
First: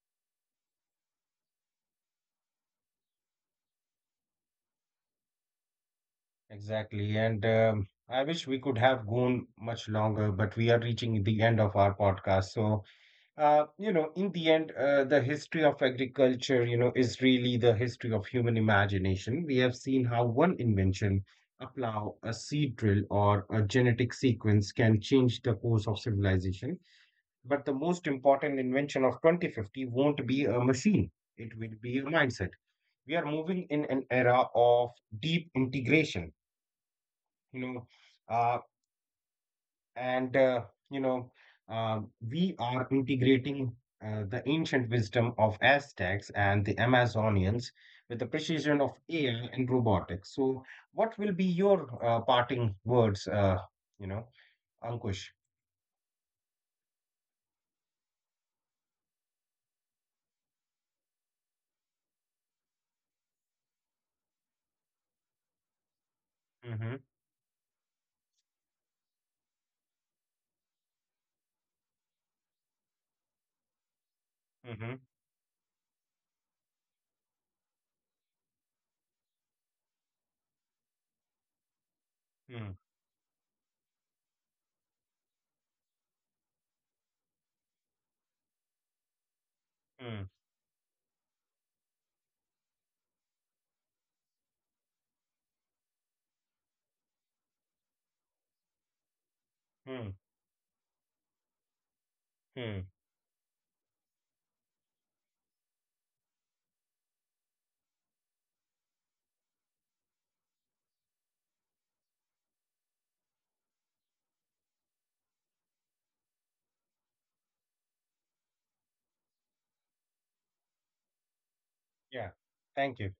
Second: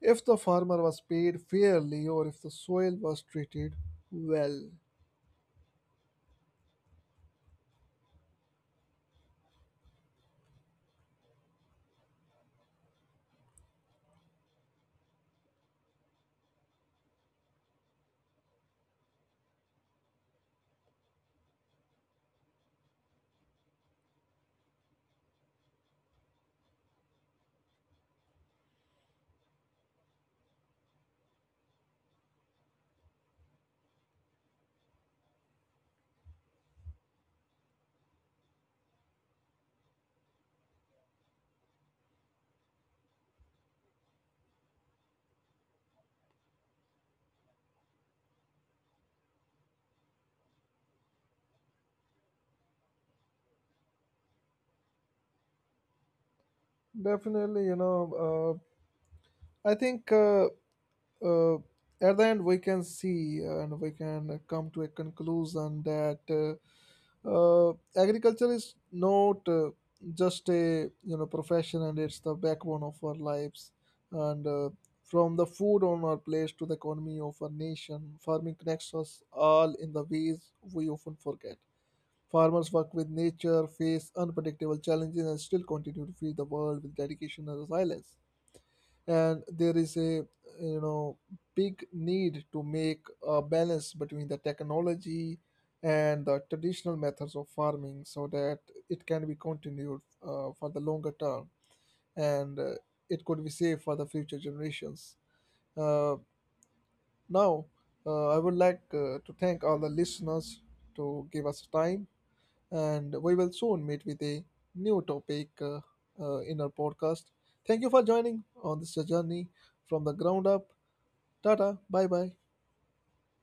[SPEAKER 1] if the farmer was paid fairly or if the soil was treated well.
[SPEAKER 2] exactly. And I wish we could have gone much longer, but we are reaching the end of our podcast. So, you know, in the end, the history of agriculture, you know, is really the history of human imagination. We have seen how one invention, a plow, a seed drill, or a genetic sequence can change the course of civilization. But the most important invention of 2050 won't be a machine, it will be a mindset. We are moving in an era of deep integration, you know, uh, and, uh, you know, uh, we are integrating the ancient wisdom of Aztecs and the Amazonians with the precision of AI and robotics. So, what will be your parting words, you know, Ankush?
[SPEAKER 1] Definitely, you know, I think uh, at the end we can see and we can come to a conclusion that.
[SPEAKER 2] Mm-hmm,
[SPEAKER 1] Uh, Agriculture is not just a you know profession, and it's the backbone of our lives. And
[SPEAKER 2] mm-hmm,
[SPEAKER 1] from the food on our plates to the economy of our nation, farming connects us all in the ways we often forget. Farmers work
[SPEAKER 2] mm,
[SPEAKER 1] with nature, face unpredictable challenges, and still continue to feed the world with dedication and resilience, and there is a
[SPEAKER 2] mm,
[SPEAKER 1] you know big need to make a balance between the technology and the traditional methods of farming so that it can be continued
[SPEAKER 2] mm,
[SPEAKER 1] for the longer term, and
[SPEAKER 2] mm.
[SPEAKER 1] it could be safe for the future generations. uh, Now I would like to thank all the listeners to give us time, and we will soon meet with a new topic in our podcast. Thank you for joining on this journey from the ground up. Ta ta. Bye
[SPEAKER 2] Yeah.
[SPEAKER 1] bye.
[SPEAKER 2] Thank you.